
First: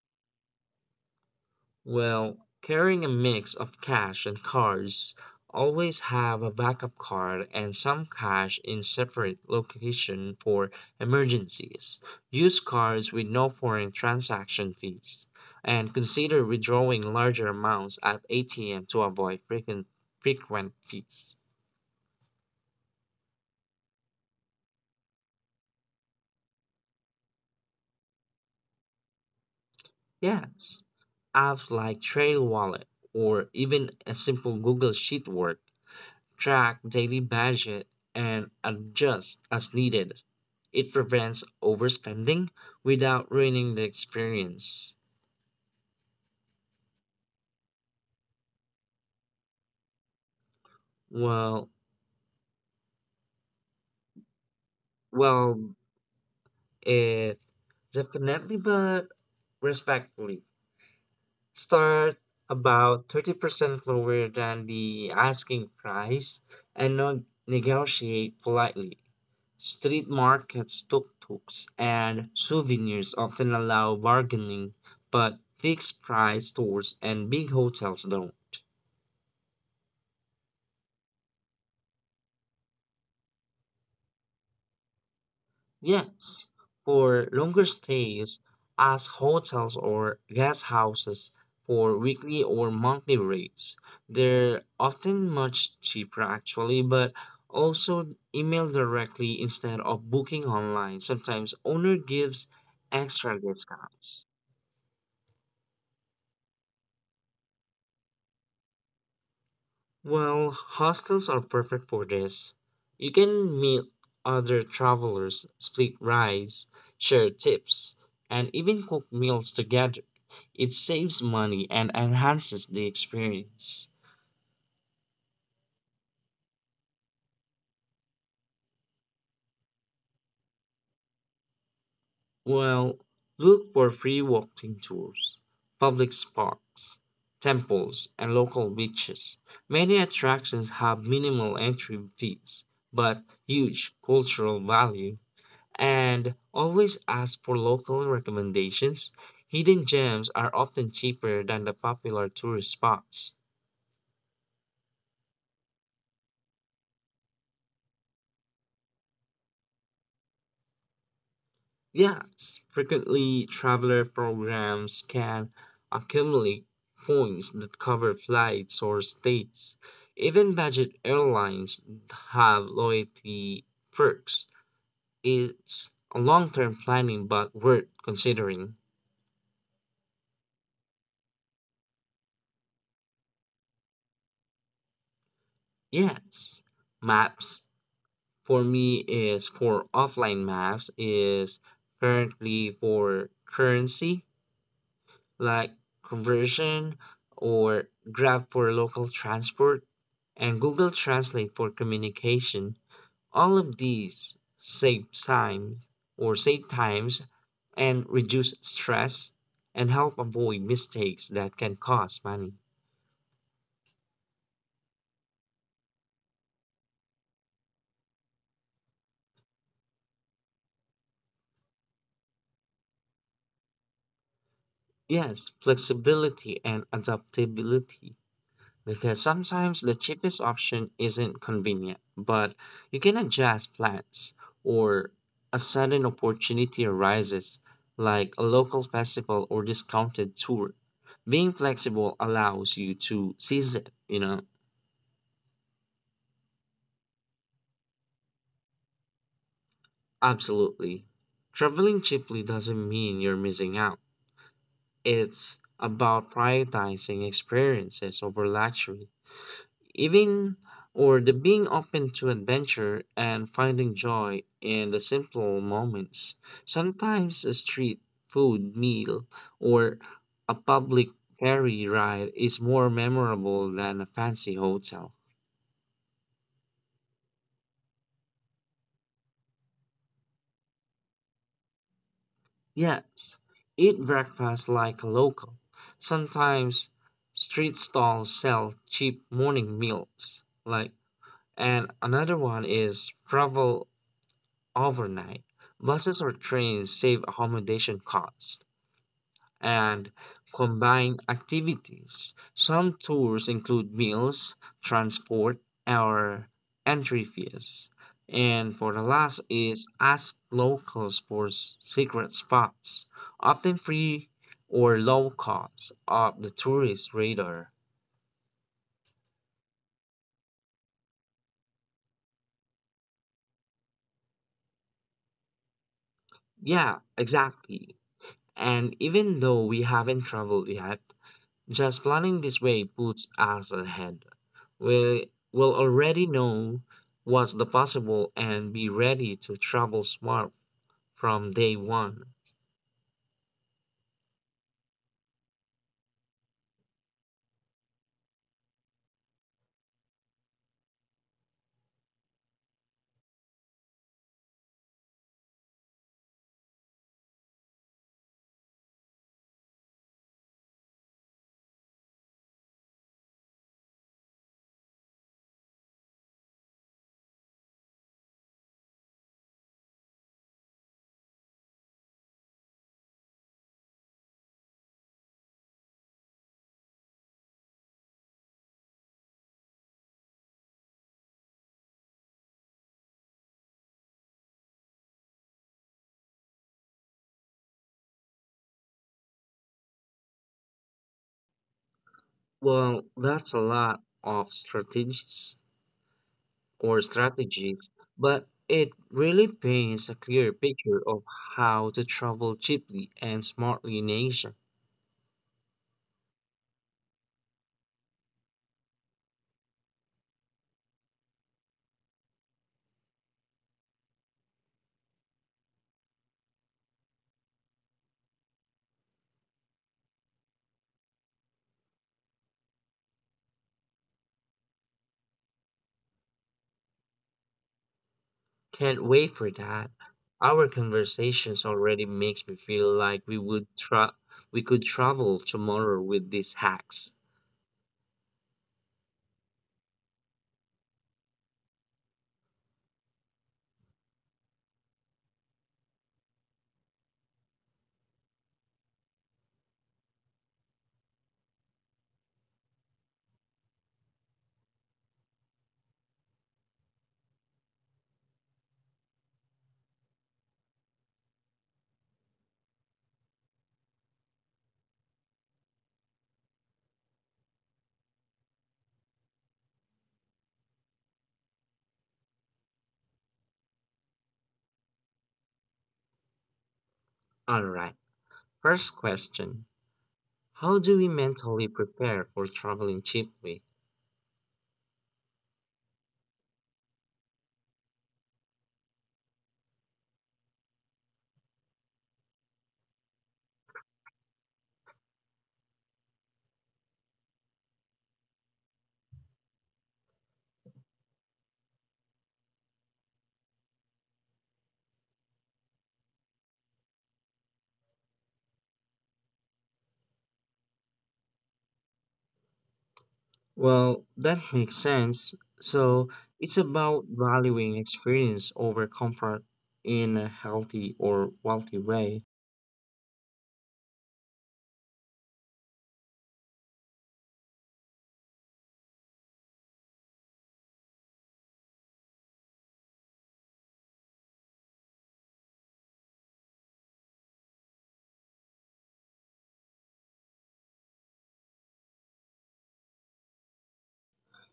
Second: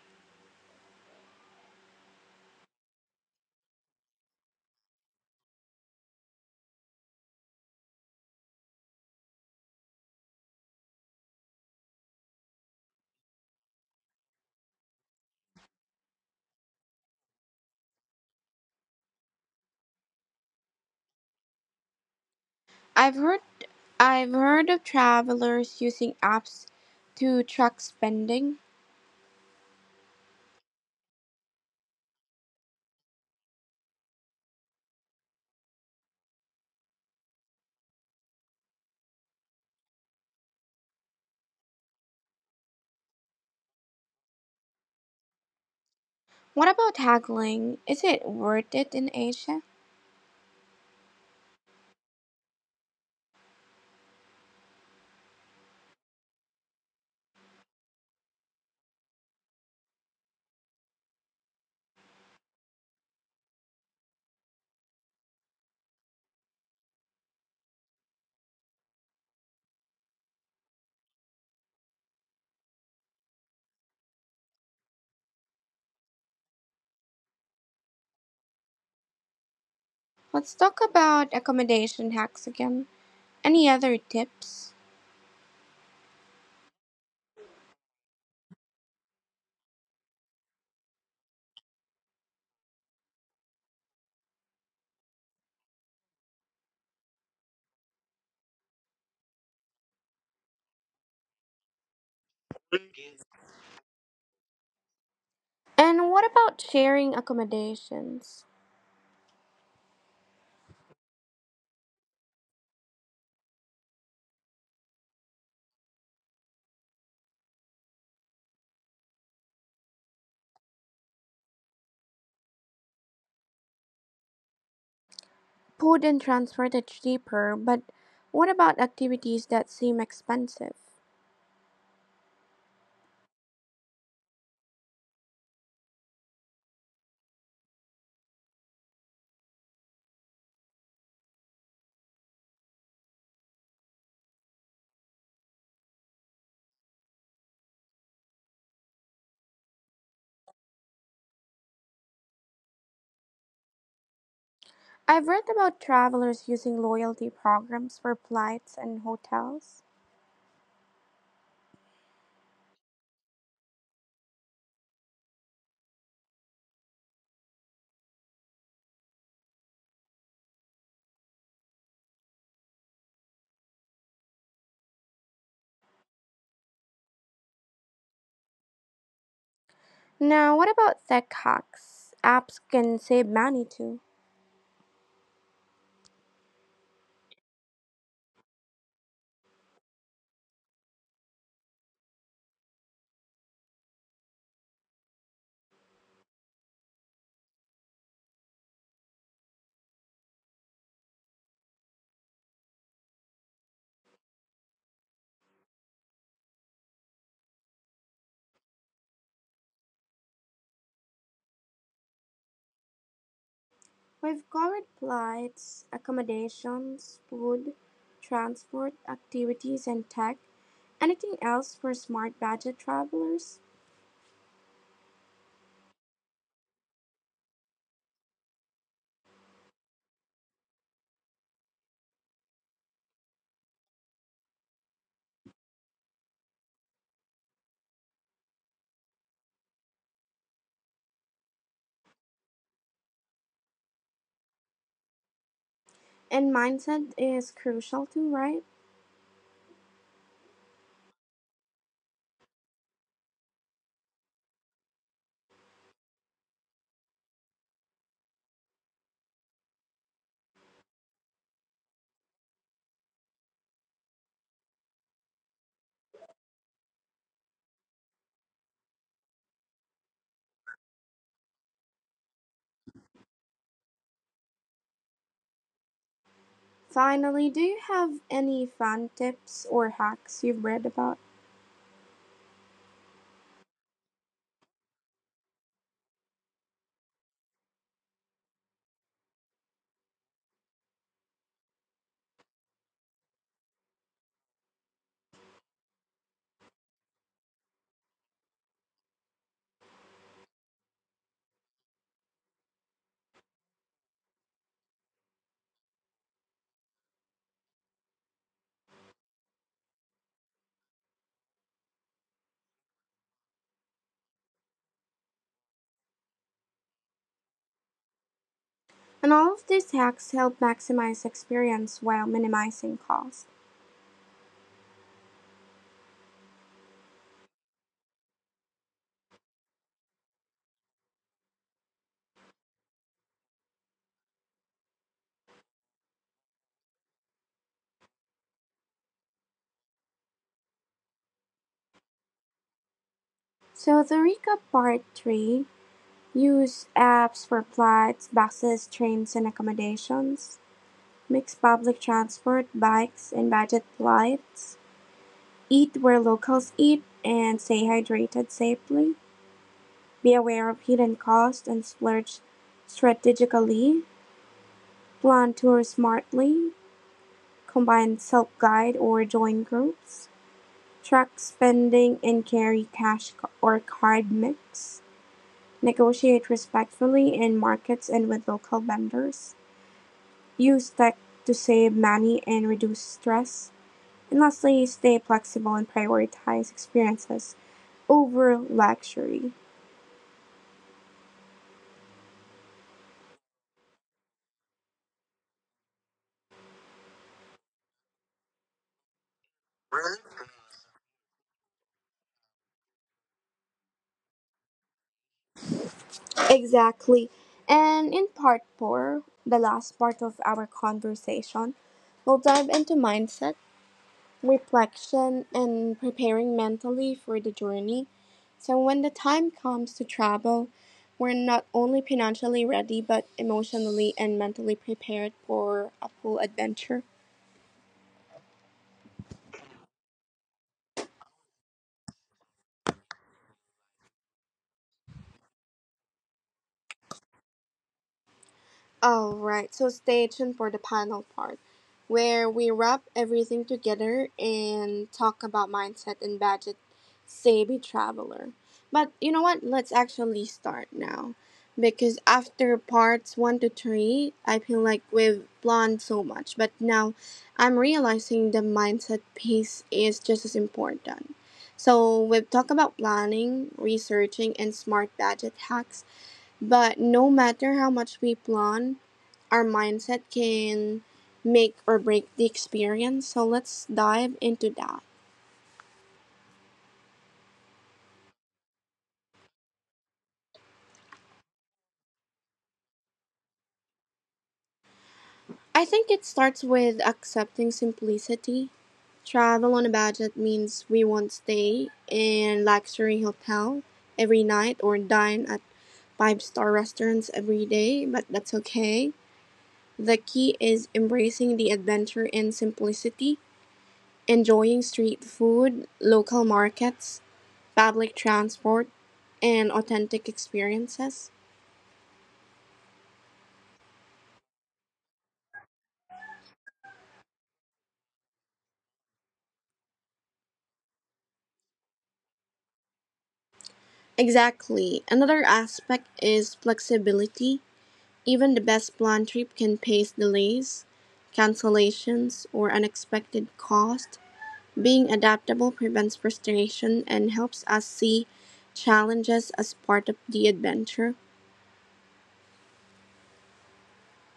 B: Well, carrying a mix of cash and cards, always have a backup card and some cash in separate location for emergencies. Use cards with no foreign transaction fees and consider withdrawing larger amounts at ATM to avoid frequent fees.
A: I've heard I've heard of travelers using apps to track spending.
B: Yes, apps like Trail Wallet or even a simple Google Sheet work track daily budget and adjust as needed. It prevents overspending without ruining the experience.
A: What about haggling? Is it worth it in Asia?
B: Well, well, it definitely, but respectfully, start about 30% lower than the asking price and not negotiate politely. Street markets, tuk-tuks, and souvenirs often allow bargaining, but fixed-price stores and big hotels don't.
A: Let's talk about accommodation hacks again. Any other tips?
B: Yes, for longer stays, ask hotels or guest houses for weekly or monthly rates. They're often much cheaper actually, but also email directly instead of booking online. Sometimes owner gives extra discounts.
A: And what about sharing accommodations?
B: Well, hostels are perfect for this. You can meet other travelers, split rides, share tips, and even cook meals together. It saves money and enhances the experience.
A: Food and transport are cheaper, but what about activities that seem expensive?
B: Well, look for free walking tours, public parks, temples, and local beaches. Many attractions have minimal entry fees, but huge cultural value, and always ask for local recommendations. Hidden gems are often cheaper than the popular tourist spots.
A: I've read about travelers using loyalty programs for flights and hotels.
B: Yes, frequently traveler programs can accumulate points that cover flights or stays. Even budget airlines have loyalty perks. It's a long-term planning but worth considering.
A: Now, what about tech hacks? Apps can save money too.
B: Yes, maps for me is for offline maps is currently for currency like conversion or Grab for local transport and Google Translate for communication. All of these save time or save times and reduce stress and help avoid mistakes that can cost money.
A: We've covered flights, accommodations, food, transport, activities, and tech. Anything else for smart budget travelers?
B: Yes, flexibility and adaptability because sometimes the cheapest option isn't convenient, but you can adjust plans or a sudden opportunity arises, like a local festival or discounted tour. Being flexible allows you to seize it, you know?
A: And mindset is crucial too, right?
B: Absolutely. Traveling cheaply doesn't mean you're missing out. It's about prioritizing experiences over luxury, even or the being open to adventure and finding joy in the simple moments. Sometimes a street food meal or a public ferry ride is more memorable than a fancy hotel.
A: Finally, do you have any fun tips or hacks you've read about?
B: Yes, eat breakfast like a local. Sometimes street stalls sell cheap morning meals. Like and another one is travel overnight. Buses or trains save accommodation costs and combine activities. Some tours include meals, transport, or entry fees. And for the last is ask locals for secret spots, often free or low cost, of the tourist radar.
A: And all of these hacks help maximize experience while minimizing cost.
B: Yeah, exactly. And even though we haven't traveled yet, just planning this way puts us ahead. We will already know what's the possible and be ready to travel smart from day one.
A: So, the recap part 3. Use apps for flights, buses, trains and accommodations. Mix public transport, bikes, and budget flights. Eat where locals eat and stay hydrated safely. Be aware of hidden costs and splurge strategically. Plan tours smartly. Combine self guide or join groups. Track spending and carry cash or card mix. Negotiate respectfully in markets and with local vendors. Use tech to save money and reduce stress. And lastly, stay flexible and prioritize experiences over luxury.
B: Well, that's a lot of strategies or strategies, but it really paints a clear picture of how to travel cheaply and smartly in Asia.
A: Exactly. And in part four, the last part of our conversation, we'll dive into mindset, reflection, and preparing mentally for the journey. So when the time comes to travel, we're not only financially ready but emotionally and mentally prepared for a full adventure.
B: Can't wait for that. Our conversations already makes me feel like we could travel tomorrow with these hacks.
A: All right, so stay tuned for the panel part where we wrap everything together and talk about mindset and budget savvy traveler. But you know what? Let's actually start now because after parts 1 to 3, I feel like we've planned so much, but now I'm realizing the mindset piece is just as important. So we've talked about planning, researching, and smart budget hacks. But no matter how much we plan, our mindset can make or break the experience. So let's dive into that.
B: All right. First question. How do we mentally prepare for traveling cheaply?
A: I think it starts with accepting simplicity. Travel on a budget means we won't stay in luxury hotel every night or dine at five-star restaurants every day, but that's okay. The key is embracing the adventure in simplicity, enjoying street food, local markets, public transport, and authentic experiences.
B: Well, that makes sense. So it's about valuing experience over comfort in a healthy or wealthy way.
A: Exactly. Another aspect is flexibility. Even the best planned trip can face delays, cancellations, or unexpected costs. Being adaptable prevents frustration and helps us see challenges as part of the adventure.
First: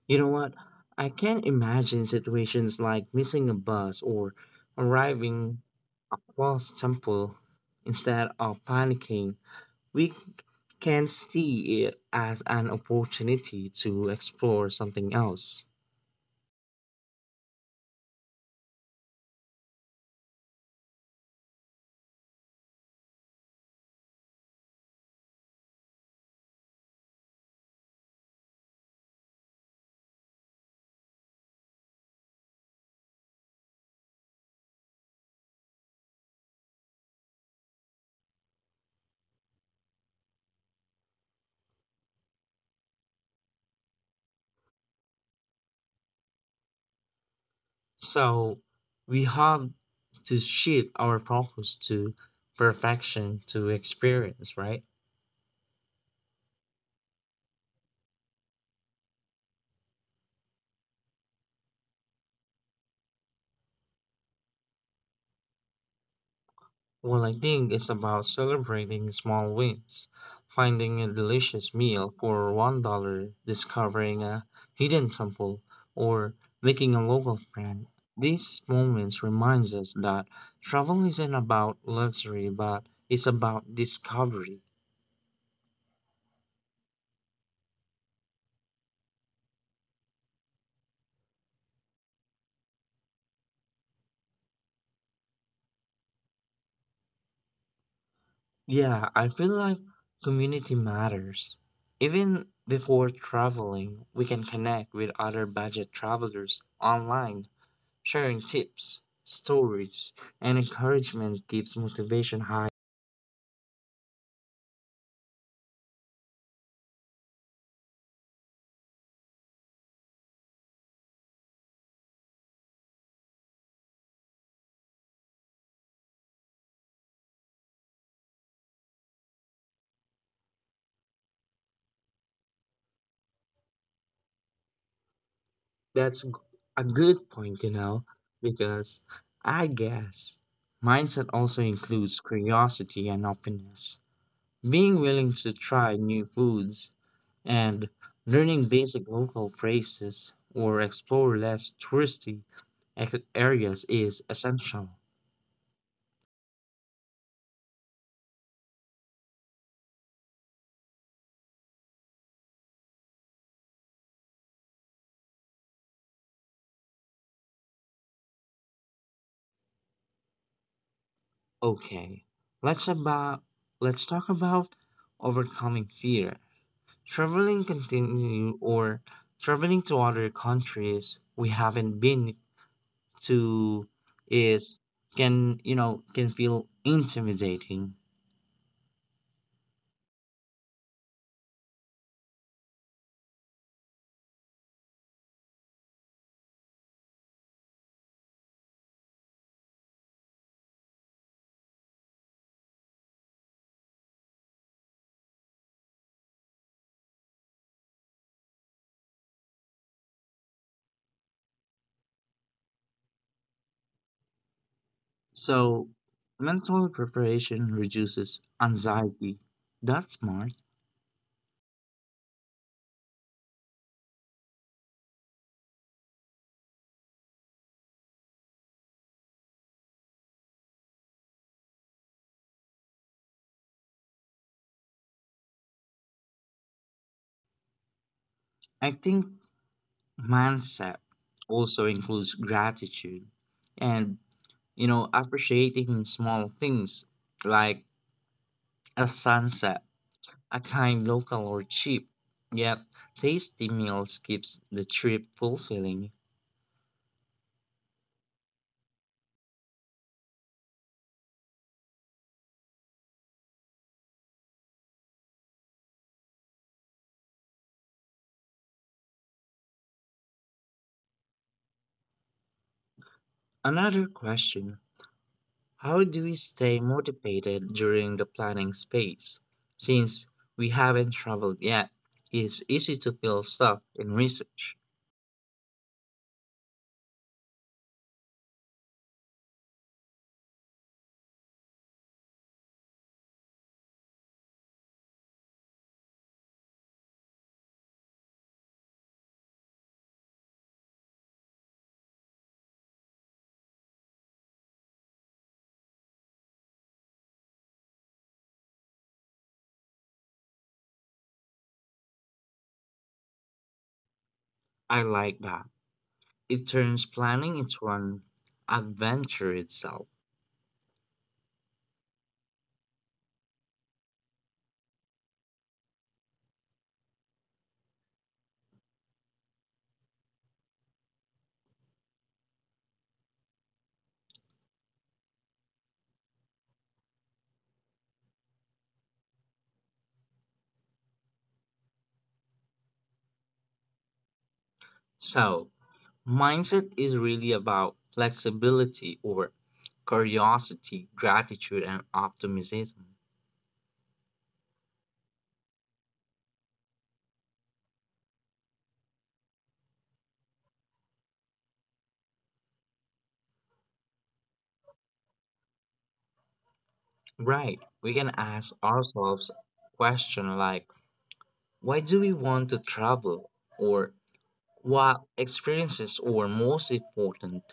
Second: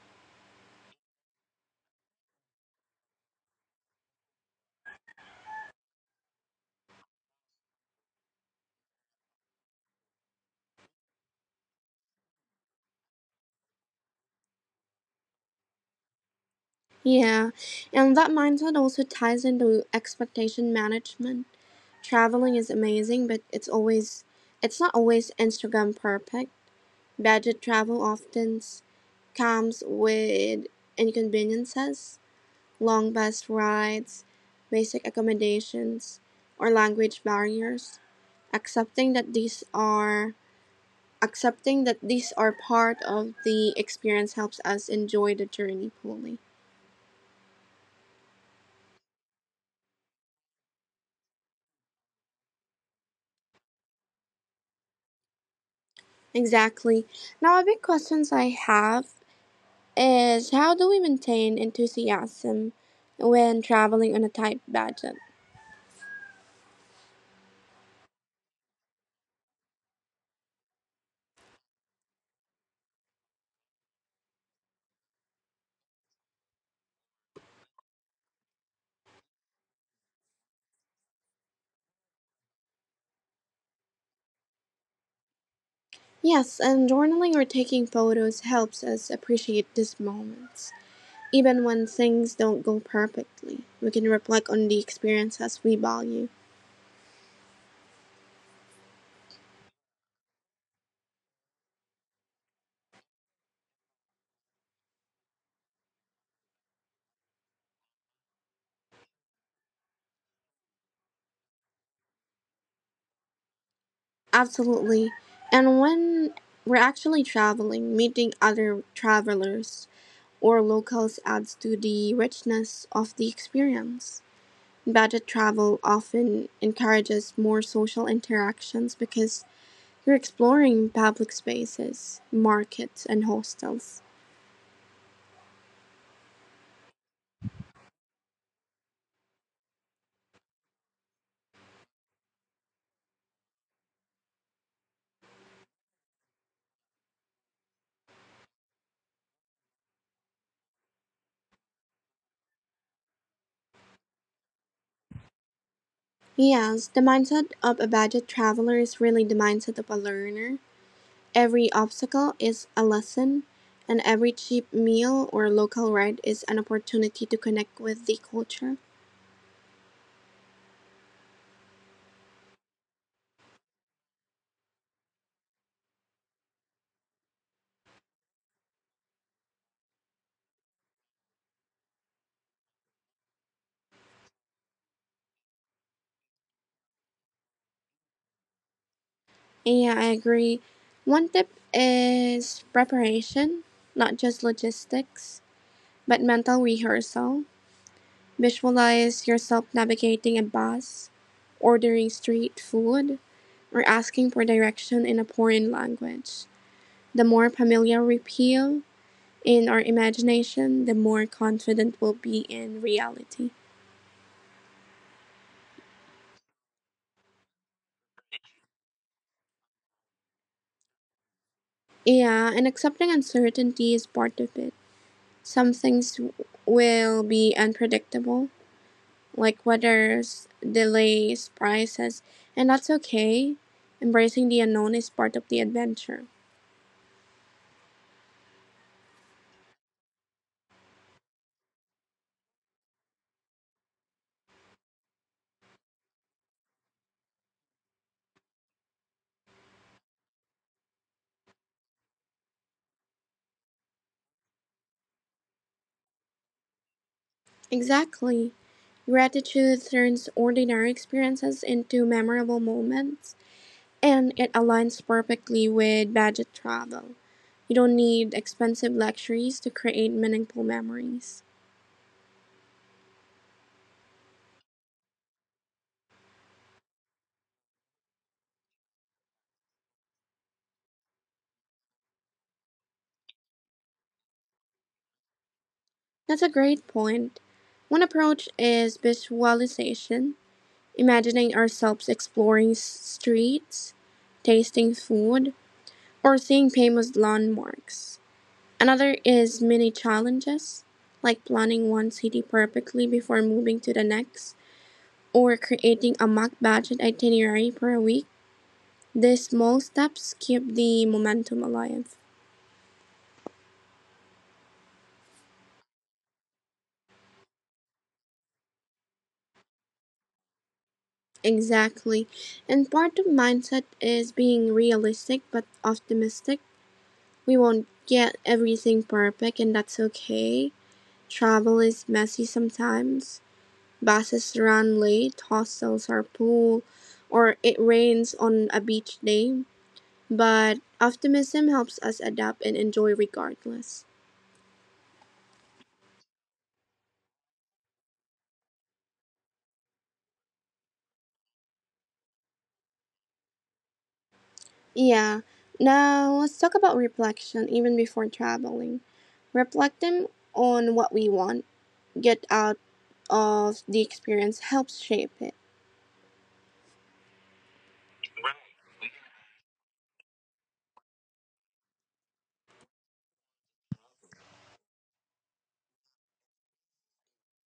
B: You know what? I can imagine situations like missing a bus or arriving a false temple instead of panicking. We can see it as an opportunity to explore something else.
A: Yeah, and that mindset also ties into expectation management. Traveling is amazing, but it's not always Instagram perfect. Budget travel often comes with inconveniences, long bus rides, basic accommodations, or language barriers. Accepting that these are Accepting that these are part of the experience helps us enjoy the journey fully.
B: So we have to shift our focus to perfection to experience, right?
A: Exactly. Now, a big questions I have is how do we maintain enthusiasm when traveling on a tight budget?
B: Well, I think it's about celebrating small wins, finding a delicious meal for $1, discovering a hidden temple, or making a local friend. These moments reminds us that travel isn't about luxury, but it's about discovery.
A: Yes, and journaling or taking photos helps us appreciate these moments. Even when things don't go perfectly, we can reflect on the experiences we value.
B: Yeah, I feel like community matters. Even before traveling, we can connect with other budget travelers online, sharing tips, stories, and encouragement keeps motivation high.
A: Absolutely. And when we're actually traveling, meeting other travelers or locals adds to the richness of the experience. Budget travel often encourages more social interactions because you're exploring public spaces, markets, and hostels.
B: That's g- a good point, you know, because I guess mindset also includes curiosity and openness. Being willing to try new foods and learning basic local phrases or explore less touristy areas is essential.
A: Yes, the mindset of a budget traveler is really the mindset of a learner. Every obstacle is a lesson, and every cheap meal or local ride is an opportunity to connect with the culture.
B: Okay, let's about let's talk about overcoming fear. Traveling continue or traveling to other countries we haven't been to is, can you know, can feel intimidating.
A: And yeah, I agree. One tip is preparation, not just logistics, but mental rehearsal. Visualize yourself navigating a bus, ordering street food, or asking for direction in a foreign language. The more familiar we feel in our imagination, the more confident we'll be in reality.
B: So, mental preparation reduces anxiety. That's smart.
A: Yeah, and accepting uncertainty is part of it. Some things w- will be unpredictable, like weathers, delays, prices, and that's okay. Embracing the unknown is part of the adventure.
B: I think mindset also includes gratitude and, you know, appreciating small things like a sunset, a kind local or cheap, yet tasty meals keeps the trip fulfilling.
A: Exactly. Gratitude turns ordinary experiences into memorable moments, and it aligns perfectly with budget travel. You don't need expensive luxuries to create meaningful memories.
B: Another question. How do we stay motivated during the planning phase? Since we haven't traveled yet, it's easy to feel stuck in research.
A: That's a great point. One approach is visualization, imagining ourselves streets, tasting food, or seeing famous landmarks. Another is mini challenges, like planning one city perfectly before moving to the next, or creating a mock budget itinerary for a week. These small steps keep the momentum alive.
B: I like that. It turns planning into an adventure itself.
A: Exactly. And part of mindset is being realistic but optimistic. We won't get everything perfect and that's okay. Travel is messy sometimes. Buses run late, hostels are full, or it rains on a beach day. But optimism helps us adapt and enjoy regardless.
B: So, mindset is really about flexibility or curiosity, gratitude, and optimism.
A: Yeah. Now let's talk about reflection even before traveling. Reflecting on what we want, get out of the experience helps shape it.
B: Right. We can ask ourselves questions like, why do we want to travel? Or what experiences were most important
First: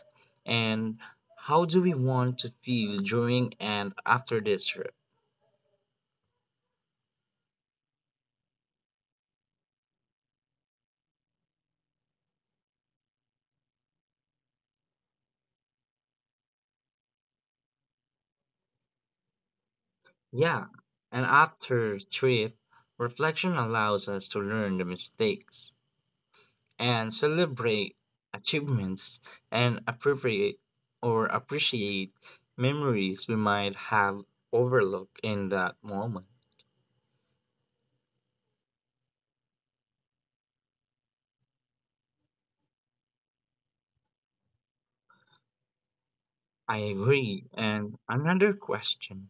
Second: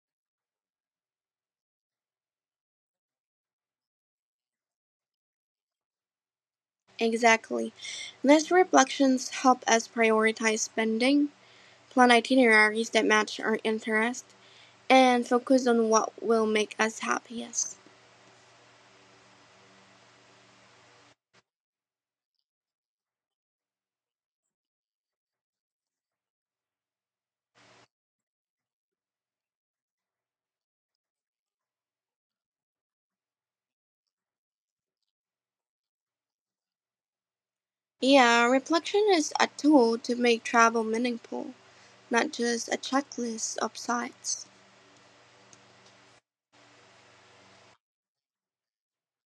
B: and how do we want to feel during and after this trip?
A: Exactly. These reflections help us prioritize spending, plan itineraries that match our interest, and focus on what will make us happiest.
B: Yeah, and after trip reflection allows us to learn the mistakes and celebrate achievements and appropriate or appreciate memories we might have overlooked in that moment.
A: Yeah, reflection is a tool to make travel meaningful, not just a checklist of sites.
B: I agree. And another question.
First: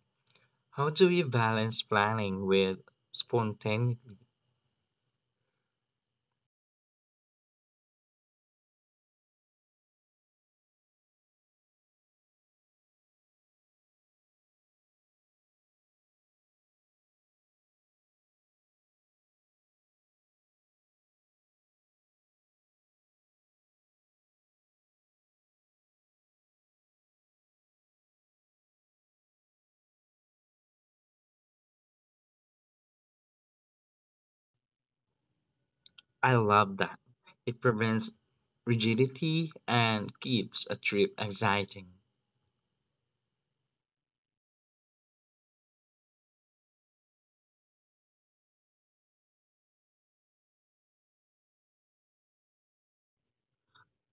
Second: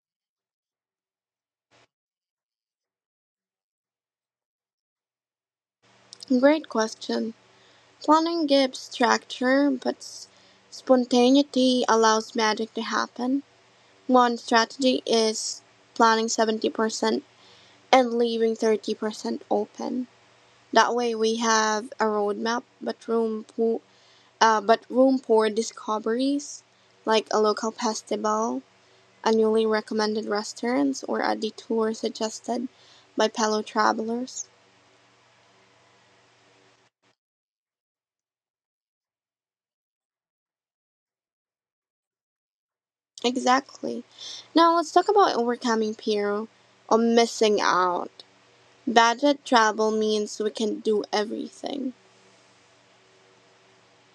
B: How do we balance planning with spontaneity?
A: Great question. Planning gives structure, but spontaneity allows magic to happen. One strategy is planning 70% and leaving 30% open. That way we have a roadmap, but but room for discoveries, like a local festival, a newly recommended restaurants, or a detour suggested by fellow travelers.
B: I love that. It prevents rigidity and keeps a trip exciting.
A: Exactly. Now let's talk about overcoming fear or missing out. Budget travel means we can do everything.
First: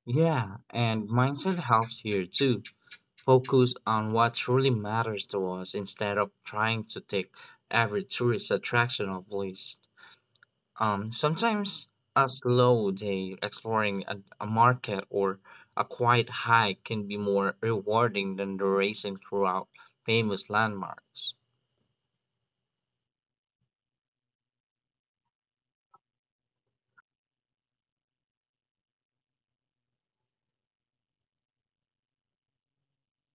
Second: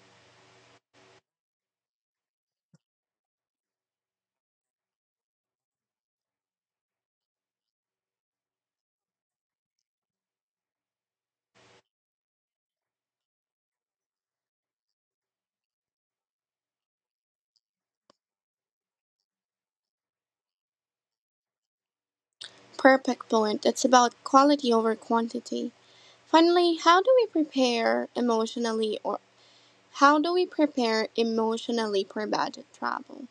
B: Yeah, and mindset helps here too. Focus on what truly matters to us instead of trying to tick every tourist attraction off the list. Sometimes a slow day exploring a market or a quiet hike can be more rewarding than the racing throughout famous landmarks.
A: Perfect point. It's about quality over quantity. Finally, how do we prepare emotionally or How do we prepare emotionally for budget travel?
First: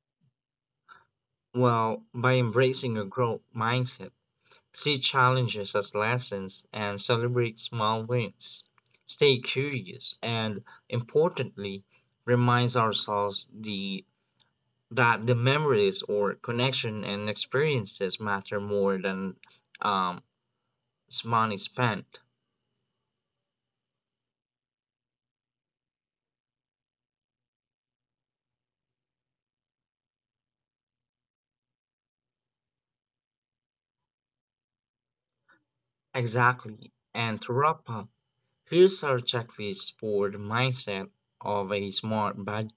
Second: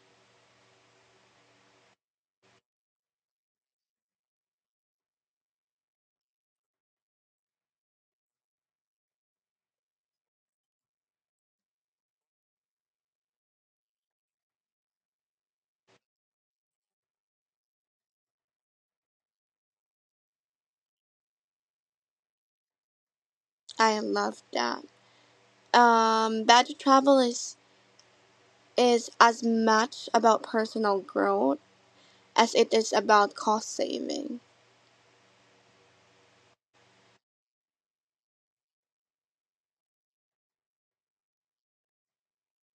B: Well, by embracing a growth mindset, see challenges as lessons and celebrate small wins. Stay curious and, importantly, reminds ourselves the that the memories or connection and experiences matter more than um, is money spent.
A: I love that. Budget travel is as much about personal growth as it is about cost saving.
B: Exactly. And to wrap up, here's our checklist for the mindset of a smart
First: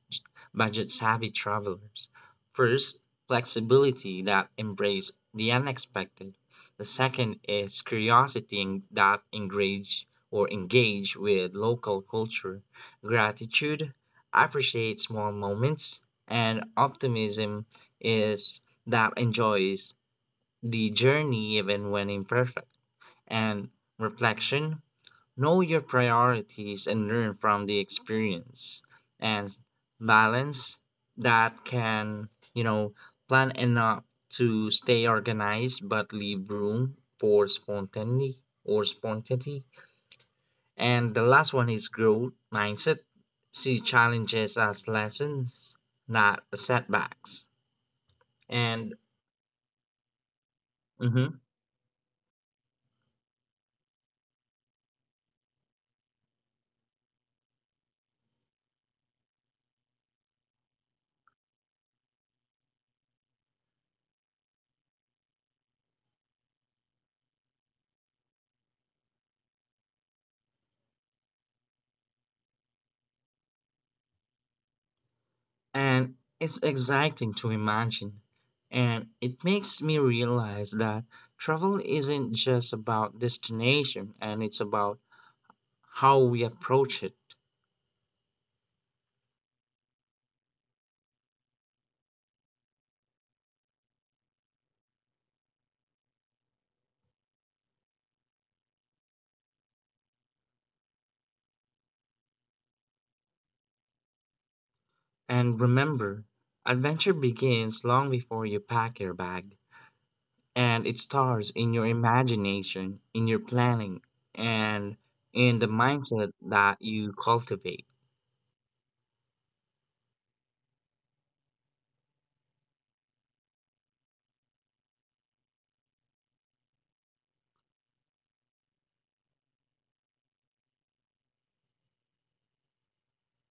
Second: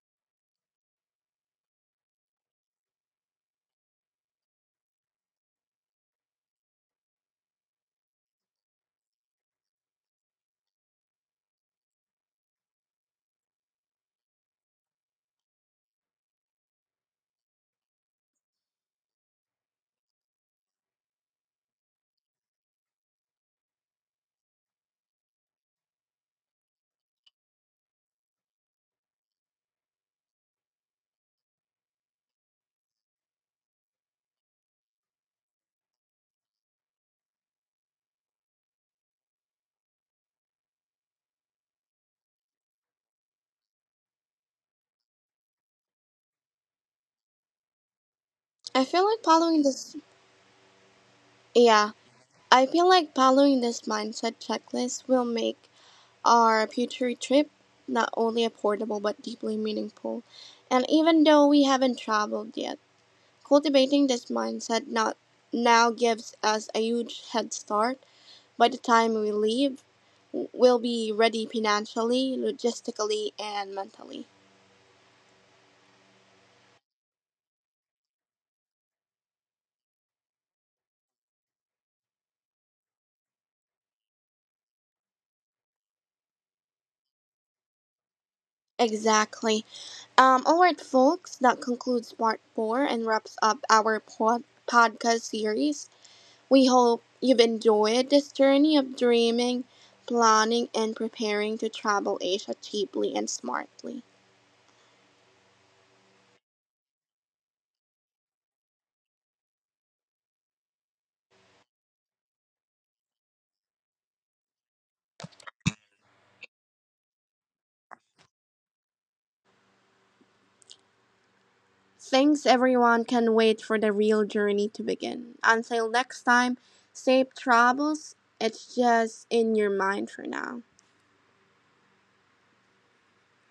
B: budget savvy travelers. First, flexibility that embrace the unexpected. The second is curiosity that engage with local culture. Gratitude, appreciate small moments, and optimism is that enjoys the journey even when imperfect. And reflection, know your priorities and learn from the experience, and balance that can, you know, plan enough to stay organized but leave room for spontaneity. And the last one is growth mindset. See challenges as lessons, not setbacks.
A: I
B: And
A: feel like following this.
B: mhm.
A: Yeah, I feel like following this mindset checklist will make our future trip not only affordable but deeply meaningful. And even though we haven't traveled yet, cultivating this mindset not now gives us a huge head start. By the time we leave, we'll be ready financially, logistically, and mentally.
B: And it's exciting to imagine. And it makes me realize that travel isn't just about destination and it's about how we approach it.
A: Exactly. All right, folks, that concludes part four and wraps up our podcast series. We hope you've enjoyed this journey of dreaming, planning, and preparing to travel Asia cheaply and smartly.
B: And remember, adventure begins long before you pack your bag, and it starts in your imagination, in your planning, and in the mindset that you cultivate.
A: Thanks, everyone. Can wait for the real journey to begin. Until next time, safe travels. It's just in your mind for now.